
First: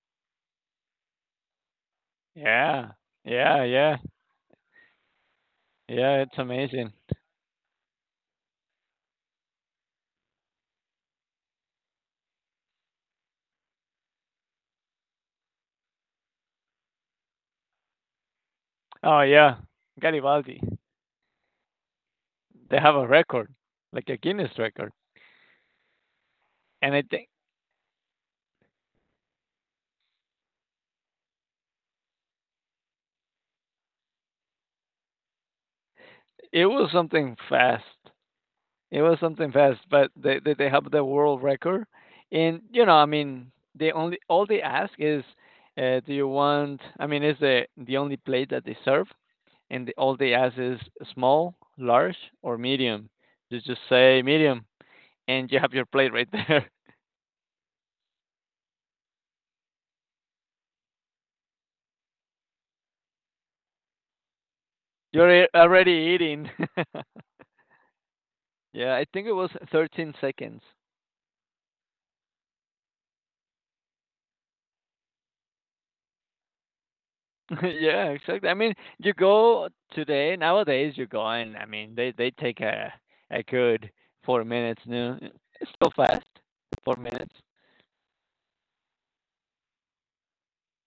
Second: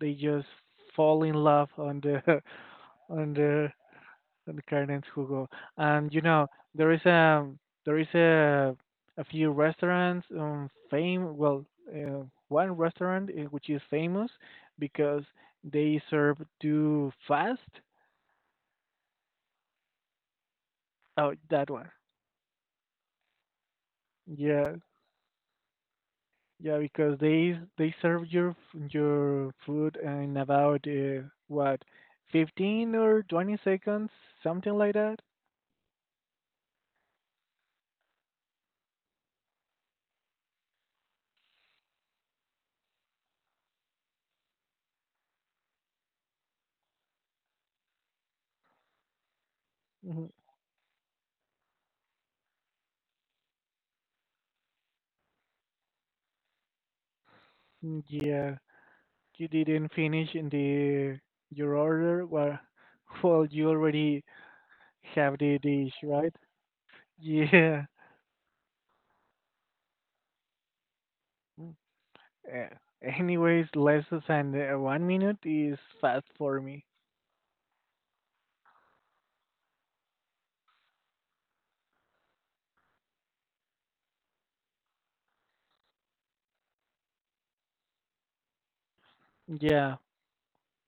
Speaker 1: they just fall in love on the
Speaker 2: Yeah.
Speaker 1: on
Speaker 2: Yeah,
Speaker 1: the
Speaker 2: yeah.
Speaker 1: and the Canadians who go. And you
Speaker 2: Yeah, it's
Speaker 1: know, there
Speaker 2: amazing.
Speaker 1: is a there is a a few restaurants fame well uh, one restaurant which is famous because they serve too fast.
Speaker 2: Oh, yeah, Garibaldi.
Speaker 1: Oh, that one.
Speaker 2: They have a record, like a Guinness
Speaker 1: Yeah.
Speaker 2: record,
Speaker 1: Yeah,
Speaker 2: and I
Speaker 1: because
Speaker 2: think
Speaker 1: they serve your your food in about what 15 or 20 seconds, something like that.
Speaker 2: it was something fast. It was something fast, but they have the world record, and, you know, I mean, they only all they ask is, "Do you want" I mean, it's the only plate that they serve, and all
Speaker 1: Mhm.
Speaker 2: they ask is small, large, or medium. You just say medium, and you have your plate right there.
Speaker 1: Yeah, you didn't finish in the your order well you already have
Speaker 2: You're
Speaker 1: the dish
Speaker 2: already
Speaker 1: right
Speaker 2: eating.
Speaker 1: yeah.
Speaker 2: Yeah, I think it was 13 seconds.
Speaker 1: Mm. Anyways, less than 1 minute is fast for me.
Speaker 2: Yeah, exactly. I mean, you go today nowadays. You go, and I mean, they take a good 4 minutes. No, it's so fast. 4 minutes.
Speaker 1: Yeah,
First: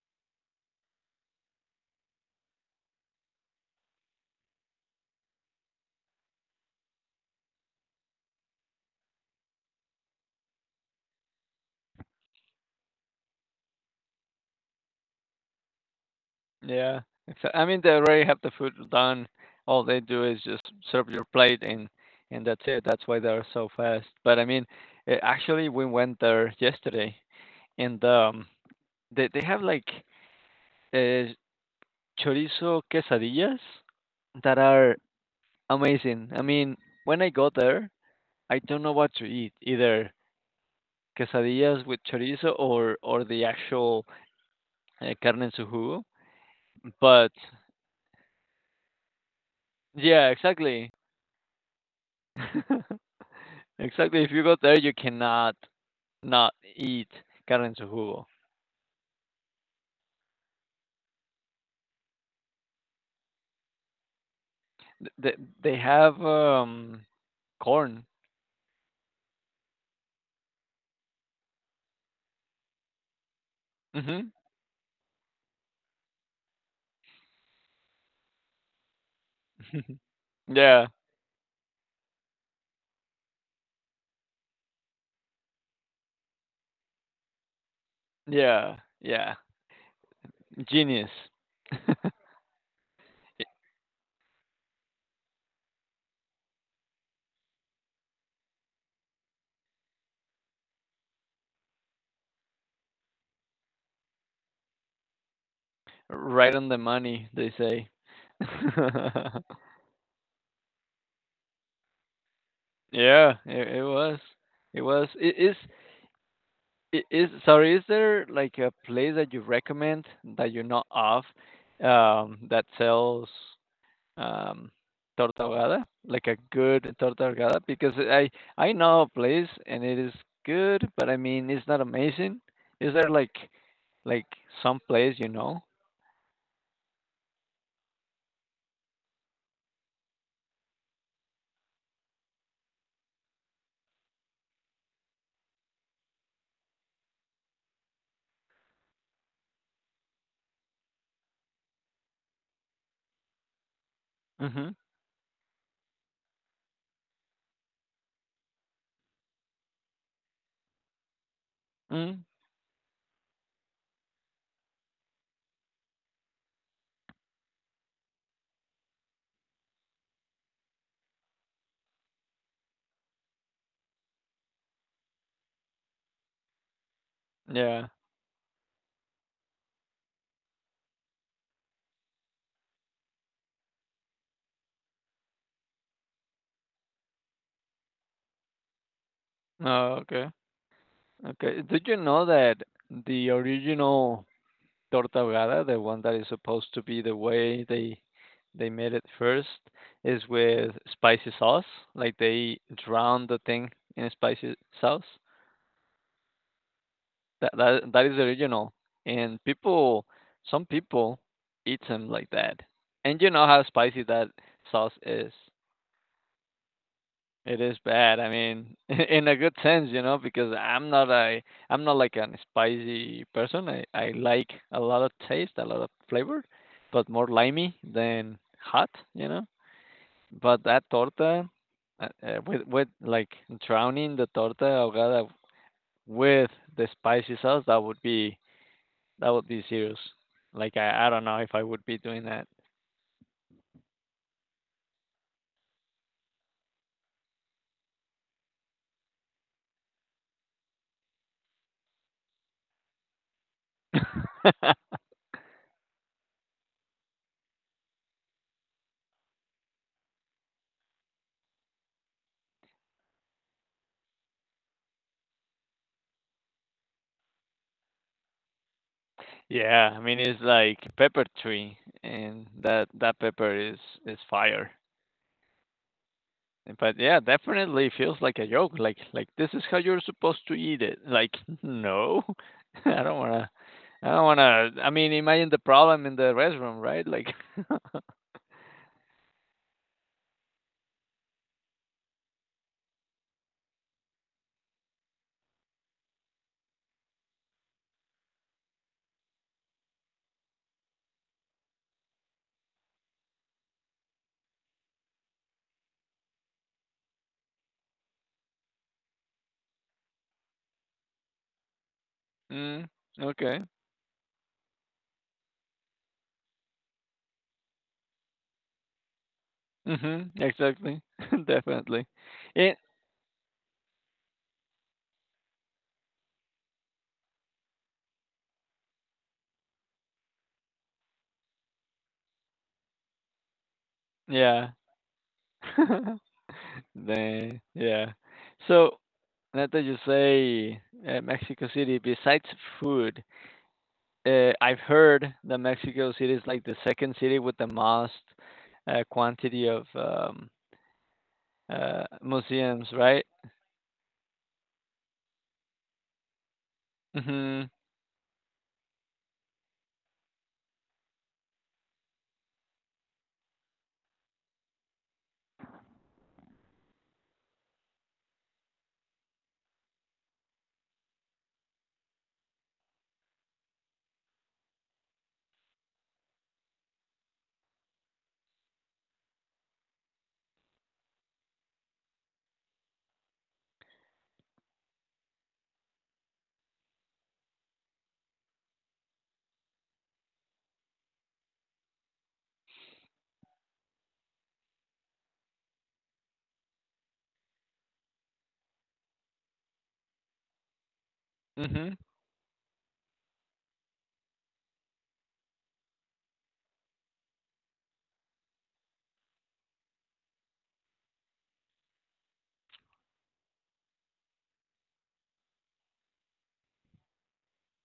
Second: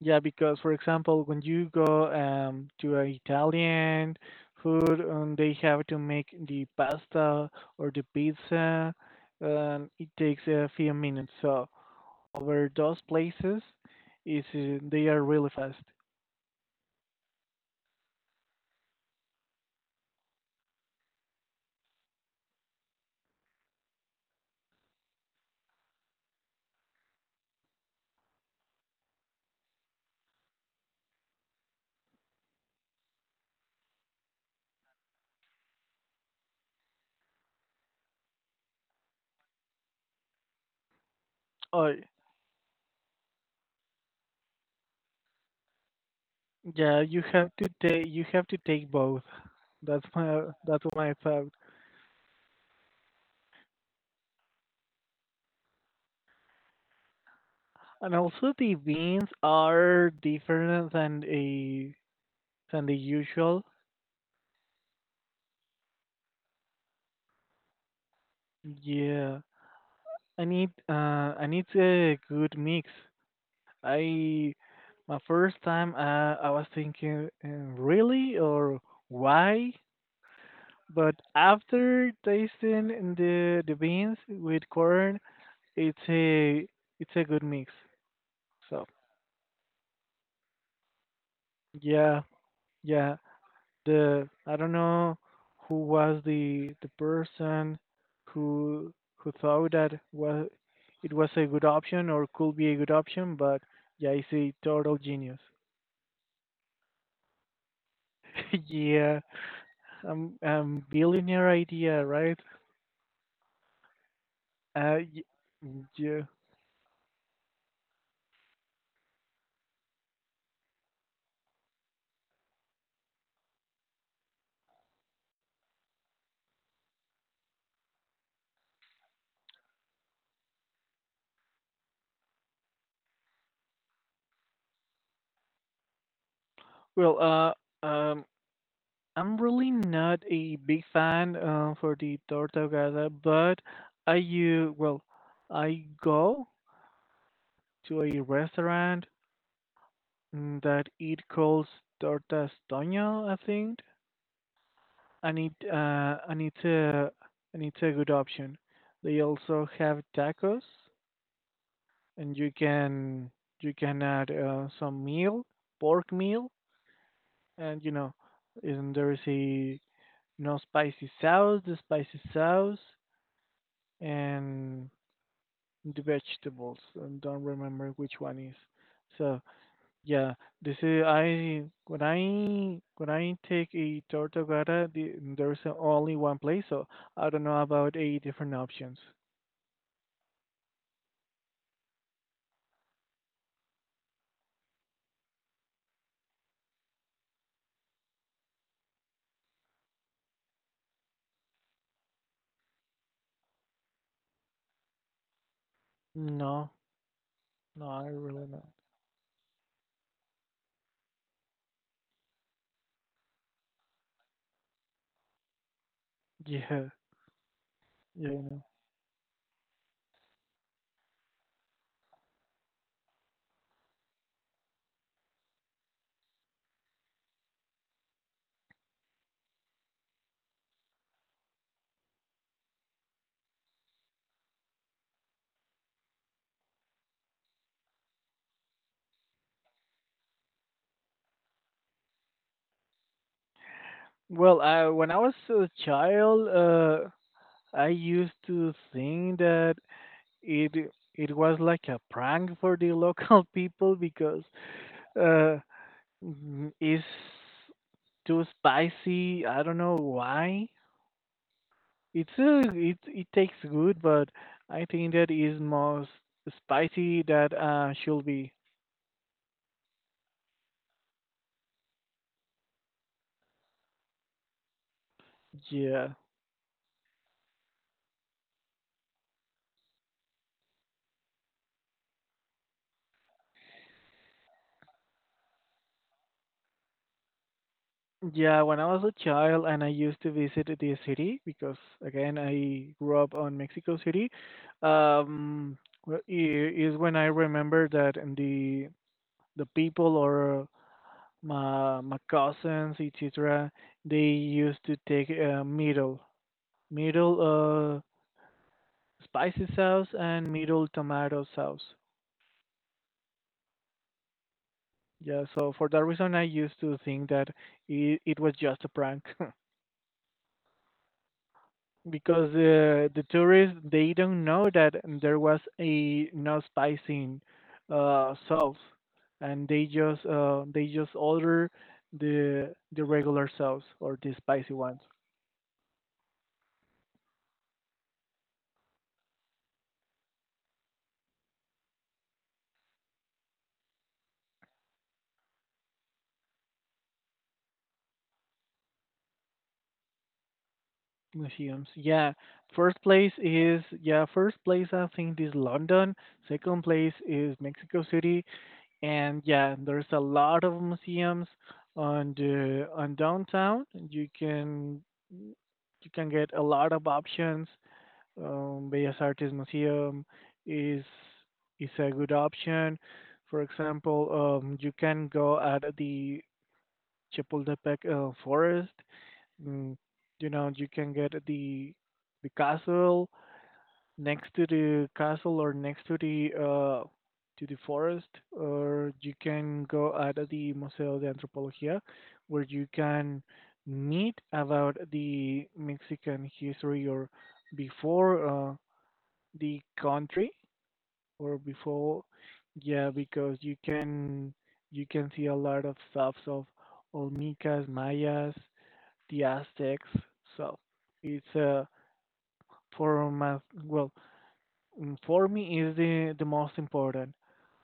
Speaker 1: yeah, because for example when you go to an italian food they have to make the pasta or the pizza, it takes a few minutes, so over those places is they are really fast.
Speaker 2: Yeah. Exa I mean, they already have the food done. All they do is just serve your plate and that's it. That's why they're so fast. But I mean, actually, we went there yesterday, and they have like uh, chorizo quesadillas that are amazing. I mean, when I got there, I don't know what to eat, either quesadillas
Speaker 1: Oh,
Speaker 2: with chorizo or the actual carne en su jugo.
Speaker 1: yeah, you
Speaker 2: But
Speaker 1: have to take both. That's
Speaker 2: yeah,
Speaker 1: my
Speaker 2: exactly.
Speaker 1: thought.
Speaker 2: Exactly. If you go there, you cannot not eat carne en su
Speaker 1: And
Speaker 2: jugo.
Speaker 1: also the beans are different than a than the usual.
Speaker 2: They they have corn.
Speaker 1: Yeah, I need uh I need a good mix.
Speaker 2: Mhm.
Speaker 1: I My first time I was thinking really or why,
Speaker 2: Yeah.
Speaker 1: but after tasting the beans with corn, it's a it's a good mix.
Speaker 2: Yeah.
Speaker 1: So
Speaker 2: Yeah. Genius.
Speaker 1: yeah. Yeah, the I don't know who was the person who thought that was it was a good option or could be a good option, but yeah, it's a total genius.
Speaker 2: Right on the money, they say.
Speaker 1: Yeah, billionaire idea, right?
Speaker 2: Yeah, it was. It was. It is.
Speaker 1: Yeah.
Speaker 2: It is. Sorry, is there like a place that you recommend that you're not of, that sells um, torta ahogada, like a good torta ahogada, because I know a place and it is good, but I mean it's not amazing. Is there like like some place you know?
Speaker 1: Well, I'm really not a big fan for the Tortogada, but I you well, I go to a restaurant that it calls tortas Doña, I think,
Speaker 2: Mhm.
Speaker 1: and it and it's a good option. They also have tacos,
Speaker 2: Mm.
Speaker 1: and you can add some meal, pork meal, and you know, and there is a no spicy sauce, the spicy sauce, and the vegetables. I don't
Speaker 2: Yeah.
Speaker 1: remember which one is. So, yeah, this is I when I take a tortogada, there's only one place, so I don't know about eight different options.
Speaker 2: Oh, okay. Okay. Did you know that the original torta ahogada, the one that is supposed to be the way they made it first, is with spicy sauce? Like they drown the thing in spicy sauce?
Speaker 1: No, no,
Speaker 2: That
Speaker 1: I
Speaker 2: is the
Speaker 1: really not.
Speaker 2: original, and some people eat them like that. And you know how spicy that sauce is.
Speaker 1: Yeah,
Speaker 2: It is bad. I
Speaker 1: yeah. No.
Speaker 2: mean, in a good sense, you know, because I'm not like an spicy person. I like a lot of taste, a lot of flavor, but more limey than hot, you know. But that torta, with like drowning the torta ahogada with the spicy sauce, that would be That would be serious. Like I don't know if I would be doing that.
Speaker 1: Well, I when I was a child, I used to think that it it was like a prank for the local people because uh, it's too spicy. I don't know why. It's a, it tastes good, but I think that is more spicy that should be.
Speaker 2: Yeah, I mean it's like pepper tree, and that pepper is fire.
Speaker 1: Yeah.
Speaker 2: But yeah, definitely feels like a joke. Like this is how you're supposed to eat it. Like no, I don't wanna. I don't wanna. I mean, imagine the problem in the restroom, right? Like,
Speaker 1: Yeah, when I was a child and I used to visit the city because again I grew up on Mexico City. Um is when I remember that in the people or my cousins etc. they used to take middle middle spicy sauce and middle tomato sauce.
Speaker 2: mm, okay,
Speaker 1: Yeah, so for that reason, I used to think that it was just a prank
Speaker 2: mhm, exactly, definitely.
Speaker 1: because
Speaker 2: It,
Speaker 1: the tourists they don't know that there was a no spicing sauce, and they just order the regular sauce or the
Speaker 2: yeah.
Speaker 1: spicy ones.
Speaker 2: Then yeah. So now that you say Mexico City, besides food, I've heard that Mexico City is like the second city with the most quantity of
Speaker 1: Museums, yeah.
Speaker 2: museums,
Speaker 1: First
Speaker 2: right?
Speaker 1: place is yeah. First place I think is London. Second place is
Speaker 2: Mhm.
Speaker 1: Mexico City, and yeah, there's a lot of museums on the on downtown. You can get a lot of options. Bellas Artes Museum is is a good option. For example, you can go at the Chapultepec Forest. Mm, you know, you can get the castle next to the castle or next to the forest, or you can go at the Museo de Antropología, where you can meet about the Mexican history or before the country or
Speaker 2: Mhm.
Speaker 1: before, yeah, because you can see a lot of stuff of Olmecas, Mayas, the Aztecs. So it's for math, well Mm, for me, is the most important.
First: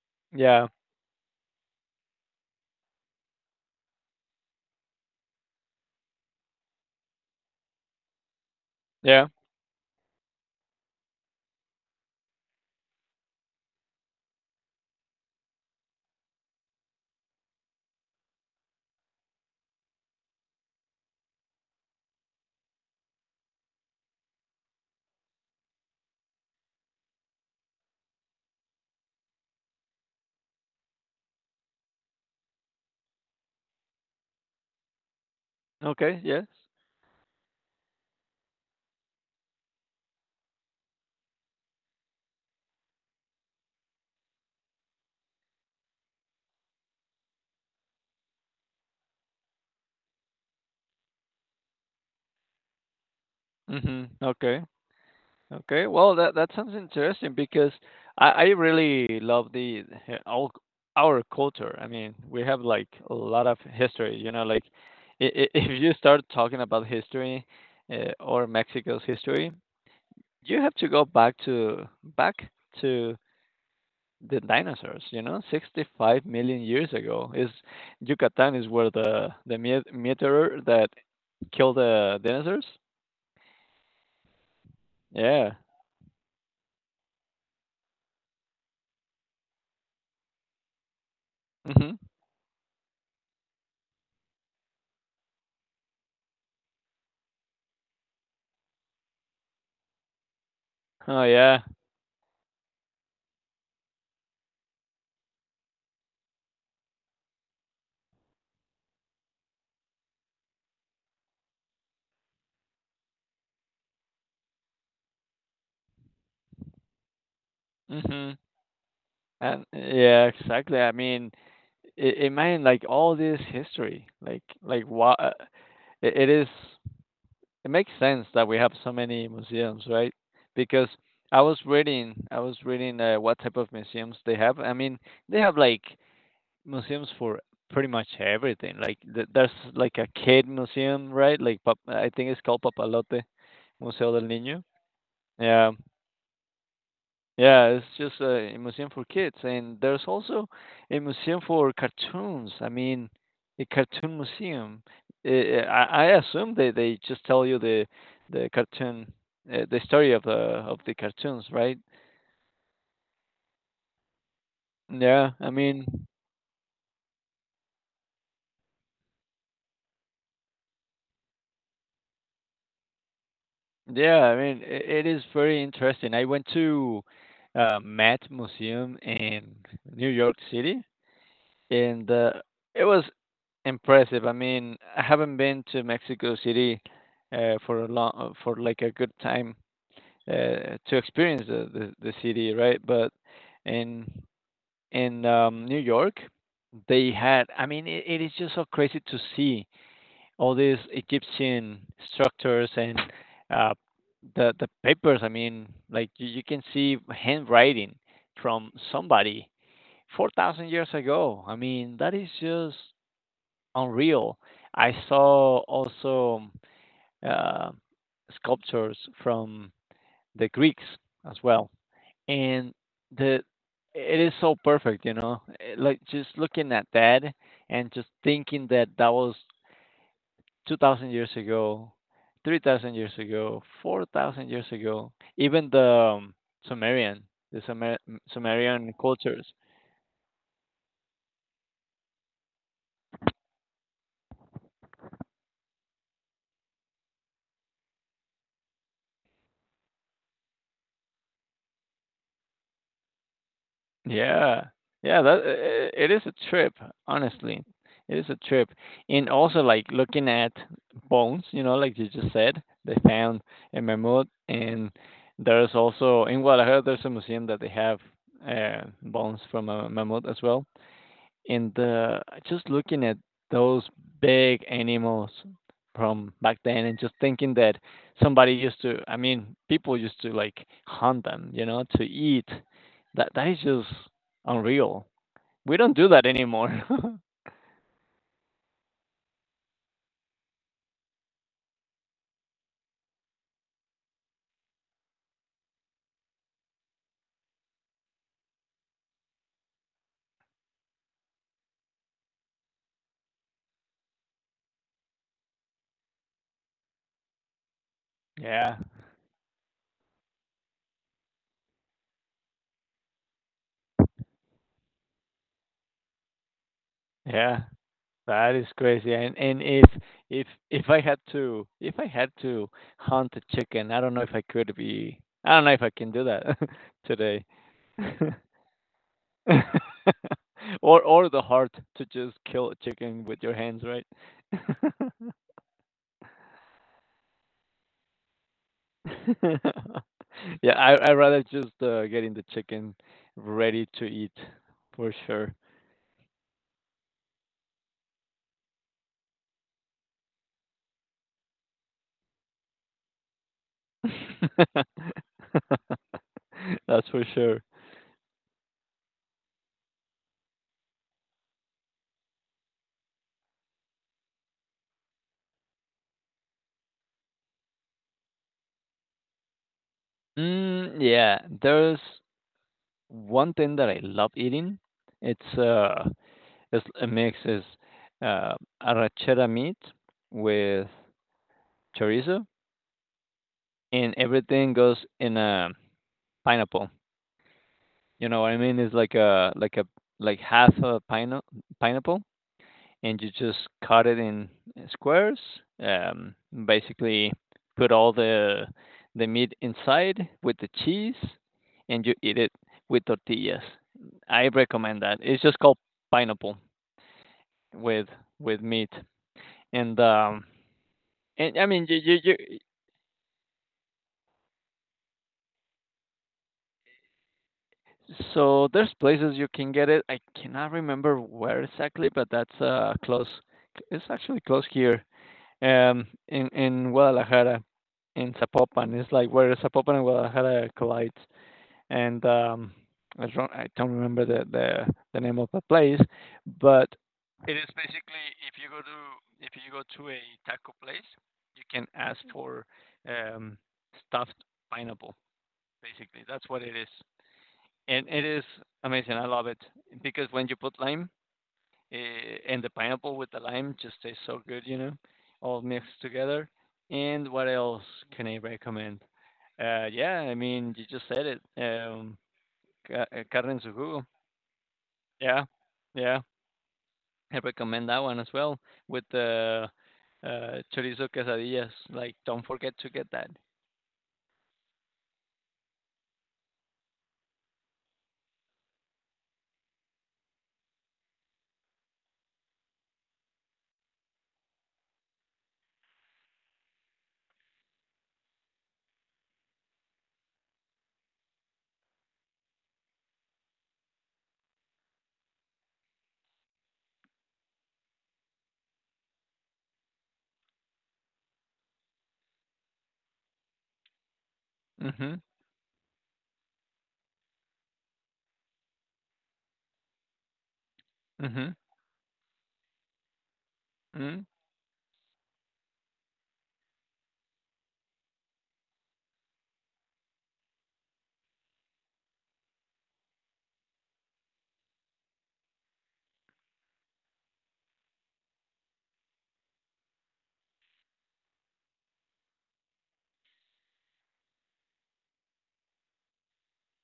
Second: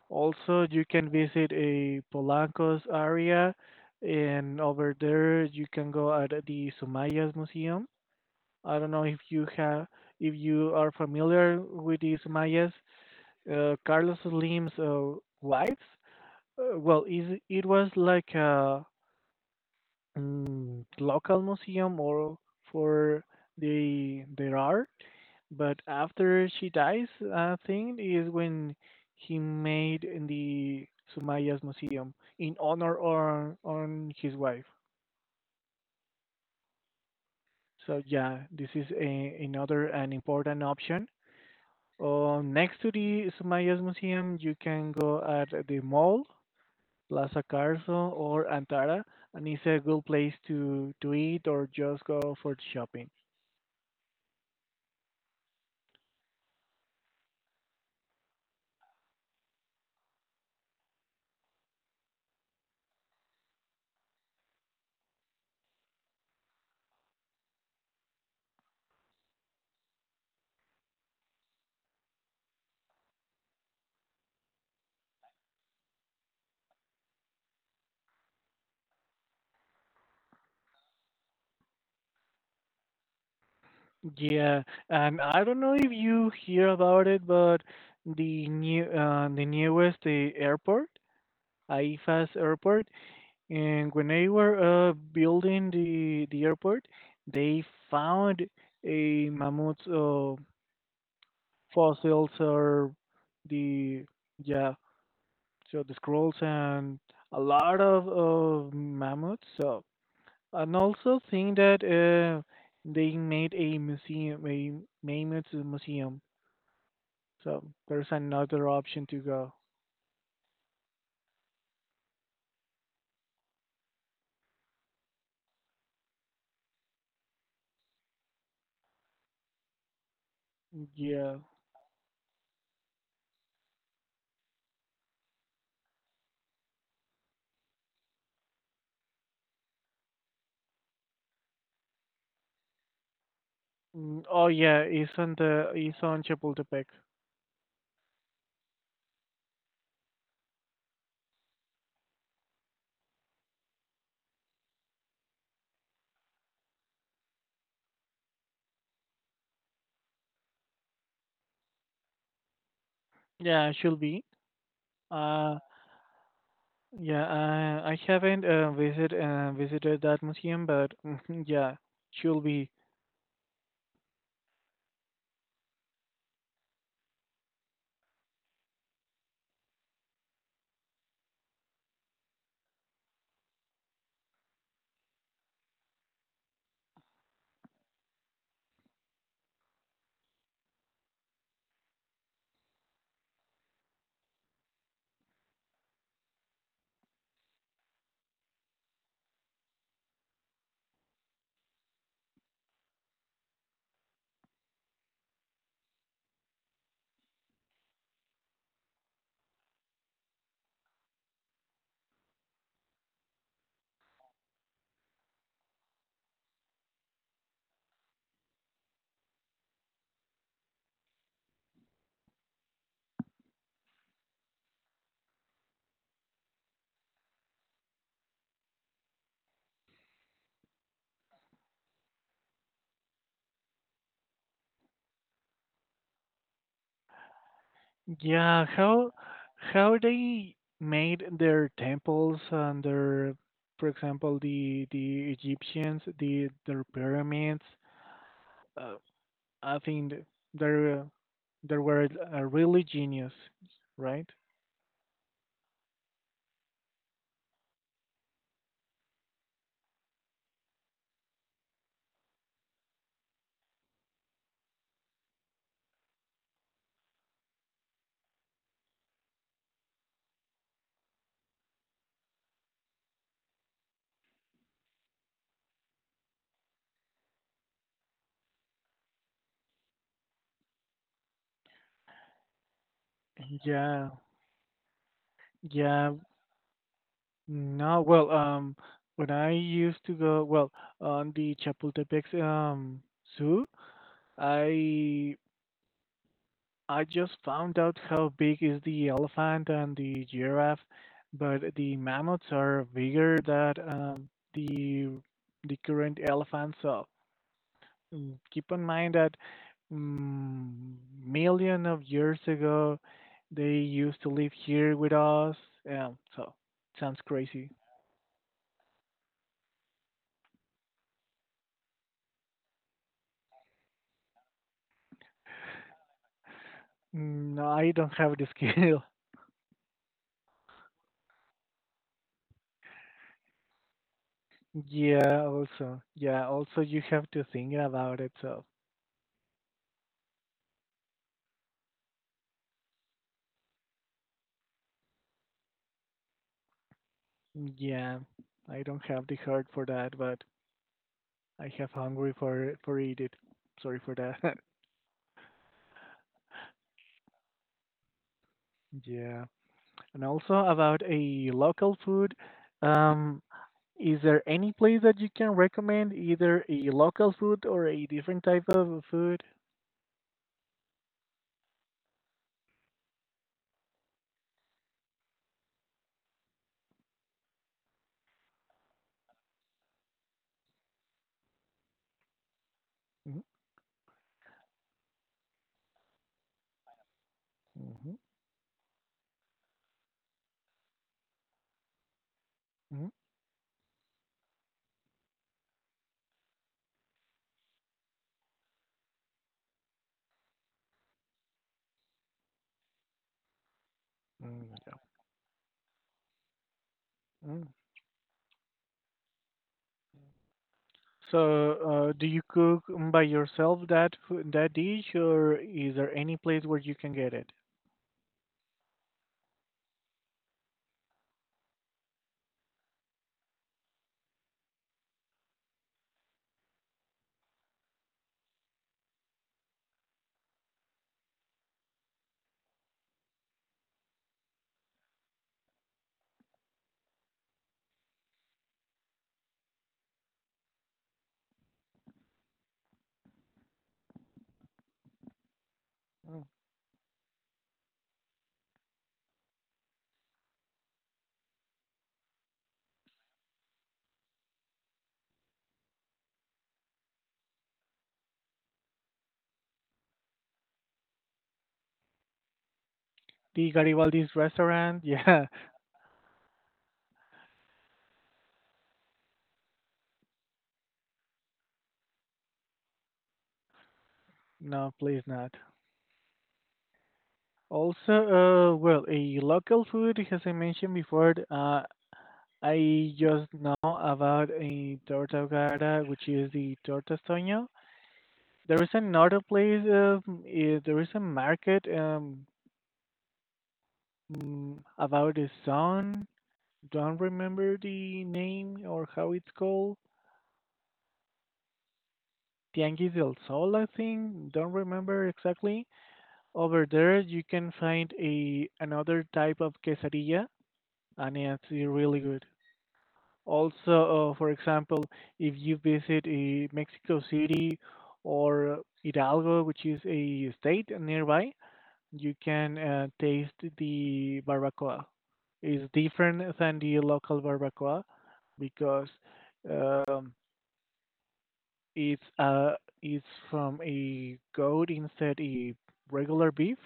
Speaker 1: Also,
Speaker 2: Yeah.
Speaker 1: you can visit a Polanco's area, and over there you can go at the Sumayas Museum. I don't know if
Speaker 2: Yeah.
Speaker 1: you have if you are familiar with the Sumayas. Carlos Slim's wife. Well, is it was like a local museum or for the their art. But after she dies, I think is when he made in the Sumaya's museum in honor on his wife.
Speaker 2: Okay. Yes.
Speaker 1: So yeah, this is a, another an important option. Next to the Sumaya's museum, you can go at the mall, Plaza Carso or Antara, and it's a good place to eat or just go for shopping.
Speaker 2: Mhm. Okay. Okay, well, that that sounds interesting because I really love all our culture. I mean, we have like a lot of history, you know, like if you start talking about history or Mexico's history, you have to go back to back to the dinosaurs, you know, 65 million years ago. Is Yucatan is where the meteor that killed the dinosaurs?
Speaker 1: Yeah, and I
Speaker 2: Yeah.
Speaker 1: don't know if you hear about it, but the newest the airport,
Speaker 2: Mhm.
Speaker 1: AIFA's airport, and when they were building the airport, they found a mammoth
Speaker 2: Oh yeah.
Speaker 1: fossils or the yeah, so the scrolls and a lot of mammoths. So and also think that they made a museum, a mammoth museum. So there's
Speaker 2: Mhm.
Speaker 1: another option to go.
Speaker 2: And yeah, exactly. I mean, imagine like all this history, like what it is. It makes sense that we have so many museums, right? Because
Speaker 1: Yeah.
Speaker 2: I was reading what type of museums they have. I mean, they have like museums for pretty much everything. Like there's like a kid museum, right? Like I think it's called Papalote Museo
Speaker 1: Mm,
Speaker 2: del
Speaker 1: oh
Speaker 2: Niño.
Speaker 1: yeah, isn't the
Speaker 2: Yeah.
Speaker 1: isn't Chapultepec?
Speaker 2: Yeah, it's just a museum for kids, and there's also a museum for cartoons. I mean, a cartoon museum. I assume they just tell you the cartoon, the story of the cartoons, right?
Speaker 1: Yeah, should be.
Speaker 2: Yeah, I
Speaker 1: Uh,
Speaker 2: mean,
Speaker 1: yeah, I haven't visited that museum, but yeah, should be.
Speaker 2: yeah, I mean, I it is very interesting. I went to Met Museum in New York City, and it was impressive. I mean, I haven't been to Mexico City for like a good time to experience the city, right? But in in New York, they had. I mean, it is just so crazy to see all these Egyptian structures and uh, the papers. I mean, like you can see handwriting from somebody 4,000 years ago. I mean, that is just unreal. I saw also uh, sculptures from the Greeks as well, and the it is so perfect, you know. Like just looking at that and just thinking that that was 2,000 years ago, 3,000 years ago, 4,000 years ago. Even the um, Sumerian, the Sumer-
Speaker 1: Yeah,
Speaker 2: Sumerian
Speaker 1: how
Speaker 2: cultures,
Speaker 1: how they made their temples and their, for example, the Egyptians, the their pyramids. uh, I think they're uh, they were really genius, right?
Speaker 2: Yeah. Yeah, that I it is a trip, honestly. It is a trip. And also, like, looking at bones, you know, like you just said, they found a mammoth, and there's also in Guadalajara, there's a museum that they have bones from a mammoth as well in the just looking at those big animals from back then and just thinking that somebody used to I mean, people used to like hunt them, you know, to eat. That is just
Speaker 1: Yeah,
Speaker 2: unreal. We don't do
Speaker 1: yeah.
Speaker 2: that anymore.
Speaker 1: No, well, when I used to go, well, on the Chapultepec zoo, I I just found out how big is the elephant and the giraffe, but the mammoths are bigger than the current elephants of. Mm, keep
Speaker 2: Yeah.
Speaker 1: in mind that mm, million of years ago, they used to live here with us. Yeah, so sounds
Speaker 2: Yeah.
Speaker 1: crazy.
Speaker 2: That is crazy. And if I had to hunt a chicken, I don't know if I could be I don't know if I can do that today.
Speaker 1: Mm, no, I don't have the skill.
Speaker 2: Or the heart to just kill a chicken with your hands, right?
Speaker 1: Yeah, also you have to think about it. So,
Speaker 2: Yeah, I rather just, getting the chicken ready to eat for sure.
Speaker 1: yeah, I don't have the heart for that, but I have hungry for eat it. Sorry for that.
Speaker 2: That's for sure.
Speaker 1: Yeah, and also about a local food. Um, Is there any place that you can recommend, either a local food or a different type of food?
Speaker 2: Mm, yeah, there's one thing that I love eating. It's, uh, it's uh, arrachera meat with chorizo,
Speaker 1: Mhm,
Speaker 2: and everything goes in a pineapple.
Speaker 1: mhm,
Speaker 2: You know what I mean? It's like a like half a pineapple,
Speaker 1: mhm,
Speaker 2: and you just cut it in squares. Um, basically, put all the meat inside with the cheese, and you eat it with tortillas. I recommend
Speaker 1: mm,
Speaker 2: that. It's just called pineapple
Speaker 1: yeah, mm.
Speaker 2: with meat, and I
Speaker 1: So,
Speaker 2: mean
Speaker 1: do you
Speaker 2: you
Speaker 1: cook by yourself that that dish, or is there any place where you can get it?
Speaker 2: so there's places you can get it. I cannot remember where exactly, but that's close. It's actually close here in Guadalajara, in Zapopan. It's like where Zapopan and Guadalajara collide, and I don't remember the name of the place, but it is basically if you go to a taco place, you can ask for um, stuffed pineapple. Basically,
Speaker 1: Mm.
Speaker 2: that's what it is, and it is amazing. I love it because when you put lime, and the pineapple with the lime just tastes so good, you know, all mixed together. And what else can I recommend? Yeah, I mean, you just said it. Carne en
Speaker 1: The
Speaker 2: su jugo.
Speaker 1: Garibaldi's restaurant? Yeah,
Speaker 2: Yeah, yeah. I recommend that one as well with the uh, chorizo quesadillas. Like, don't forget to get that.
Speaker 1: no, please not. Also, well, a local food, as I mentioned before, I just know about a torta ahogada, which is the torta. There is another place, there is a market about the sun. Don't remember the name or how it's called. Tianguis del Sol, I think. Don't
Speaker 2: Mhm.
Speaker 1: remember exactly. Over there, you can find a another type of quesadilla, and
Speaker 2: Mhm.
Speaker 1: it's really good.
Speaker 2: Mhm.
Speaker 1: Also, for example, if you visit Mexico City or Hidalgo, which is a state nearby, you can taste the barbacoa. It's different than the local barbacoa because um, it's uh, it's from a goat instead a regular beef.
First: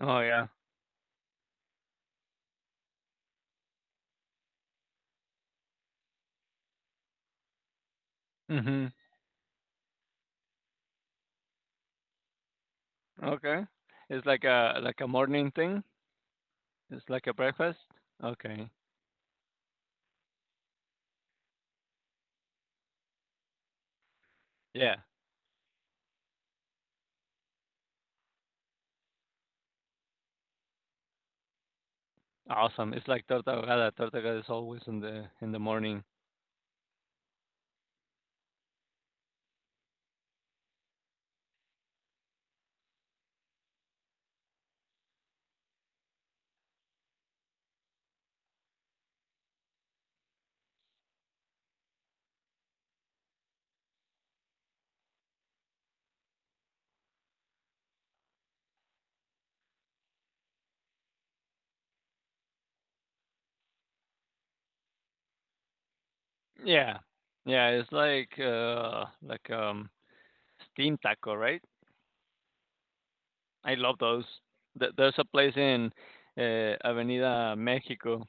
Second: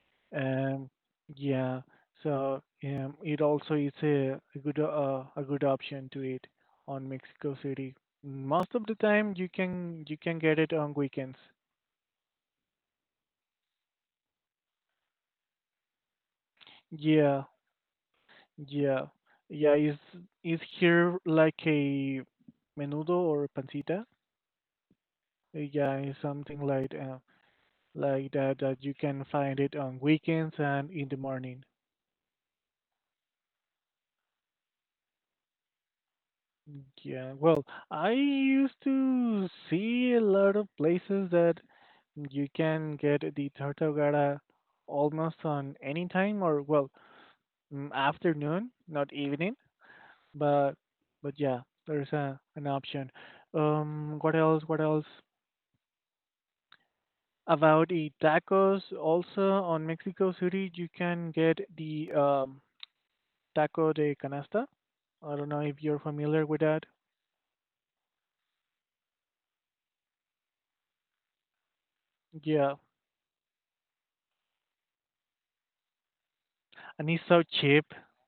Speaker 2: Oh yeah.
Speaker 1: Um, yeah, so it also is a good option to eat on Mexico City. Most of
Speaker 2: Mhm.
Speaker 1: the time, you can get it on weekends.
Speaker 2: Okay. It's like a morning thing. It's like a
Speaker 1: Yeah,
Speaker 2: breakfast. Okay.
Speaker 1: yeah. Yeah, is here like a menudo or pancita?
Speaker 2: Yeah.
Speaker 1: Yeah, it's something like that you can find it on weekends and in the morning.
Speaker 2: Awesome. It's like torta ahogada. Torta ahogada is always in the morning.
Speaker 1: Yeah, well, I used to see a lot of places that you can get the tortogara almost on any time or well, afternoon, not evening, but but yeah, there's a, an option. What else? What else? About the tacos also on Mexico City you can get the taco de canasta. I don't know if you're familiar with that.
Speaker 2: Yeah. Yeah, it's like steam taco, right?
Speaker 1: Yeah,
Speaker 2: I love those. There's a place in
Speaker 1: and it's so
Speaker 2: Avenida
Speaker 1: cheap.
Speaker 2: Mexico.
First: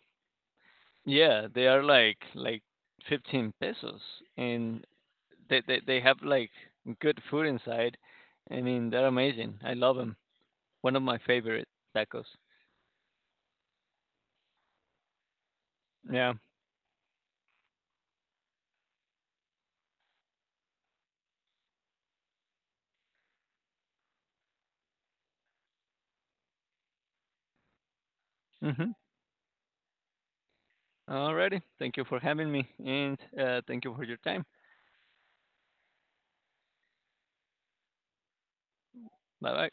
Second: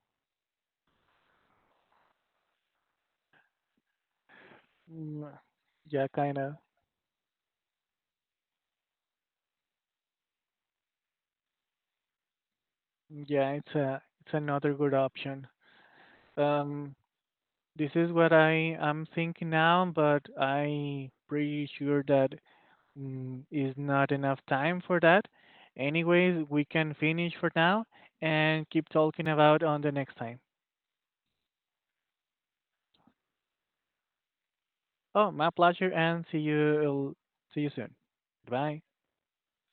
Speaker 2: Yeah, they are like 15 pesos and
Speaker 1: Mm,
Speaker 2: they
Speaker 1: yeah,
Speaker 2: have
Speaker 1: kind
Speaker 2: like
Speaker 1: of.
Speaker 2: good food inside. I mean, they're amazing. I love them. One of my favorite tacos.
Speaker 1: Yeah, it's a it's another good option.
Speaker 2: Yeah.
Speaker 1: Um, this is what I am thinking now, but I pretty sure that is not enough time for that. Anyways, we can finish for now and keep
Speaker 2: Mhm.
Speaker 1: talking about on the next time.
Speaker 2: Alrighty. Thank you for having me and thank you for your time.
Speaker 1: Oh, my pleasure, and see you soon. Goodbye.
Speaker 2: No,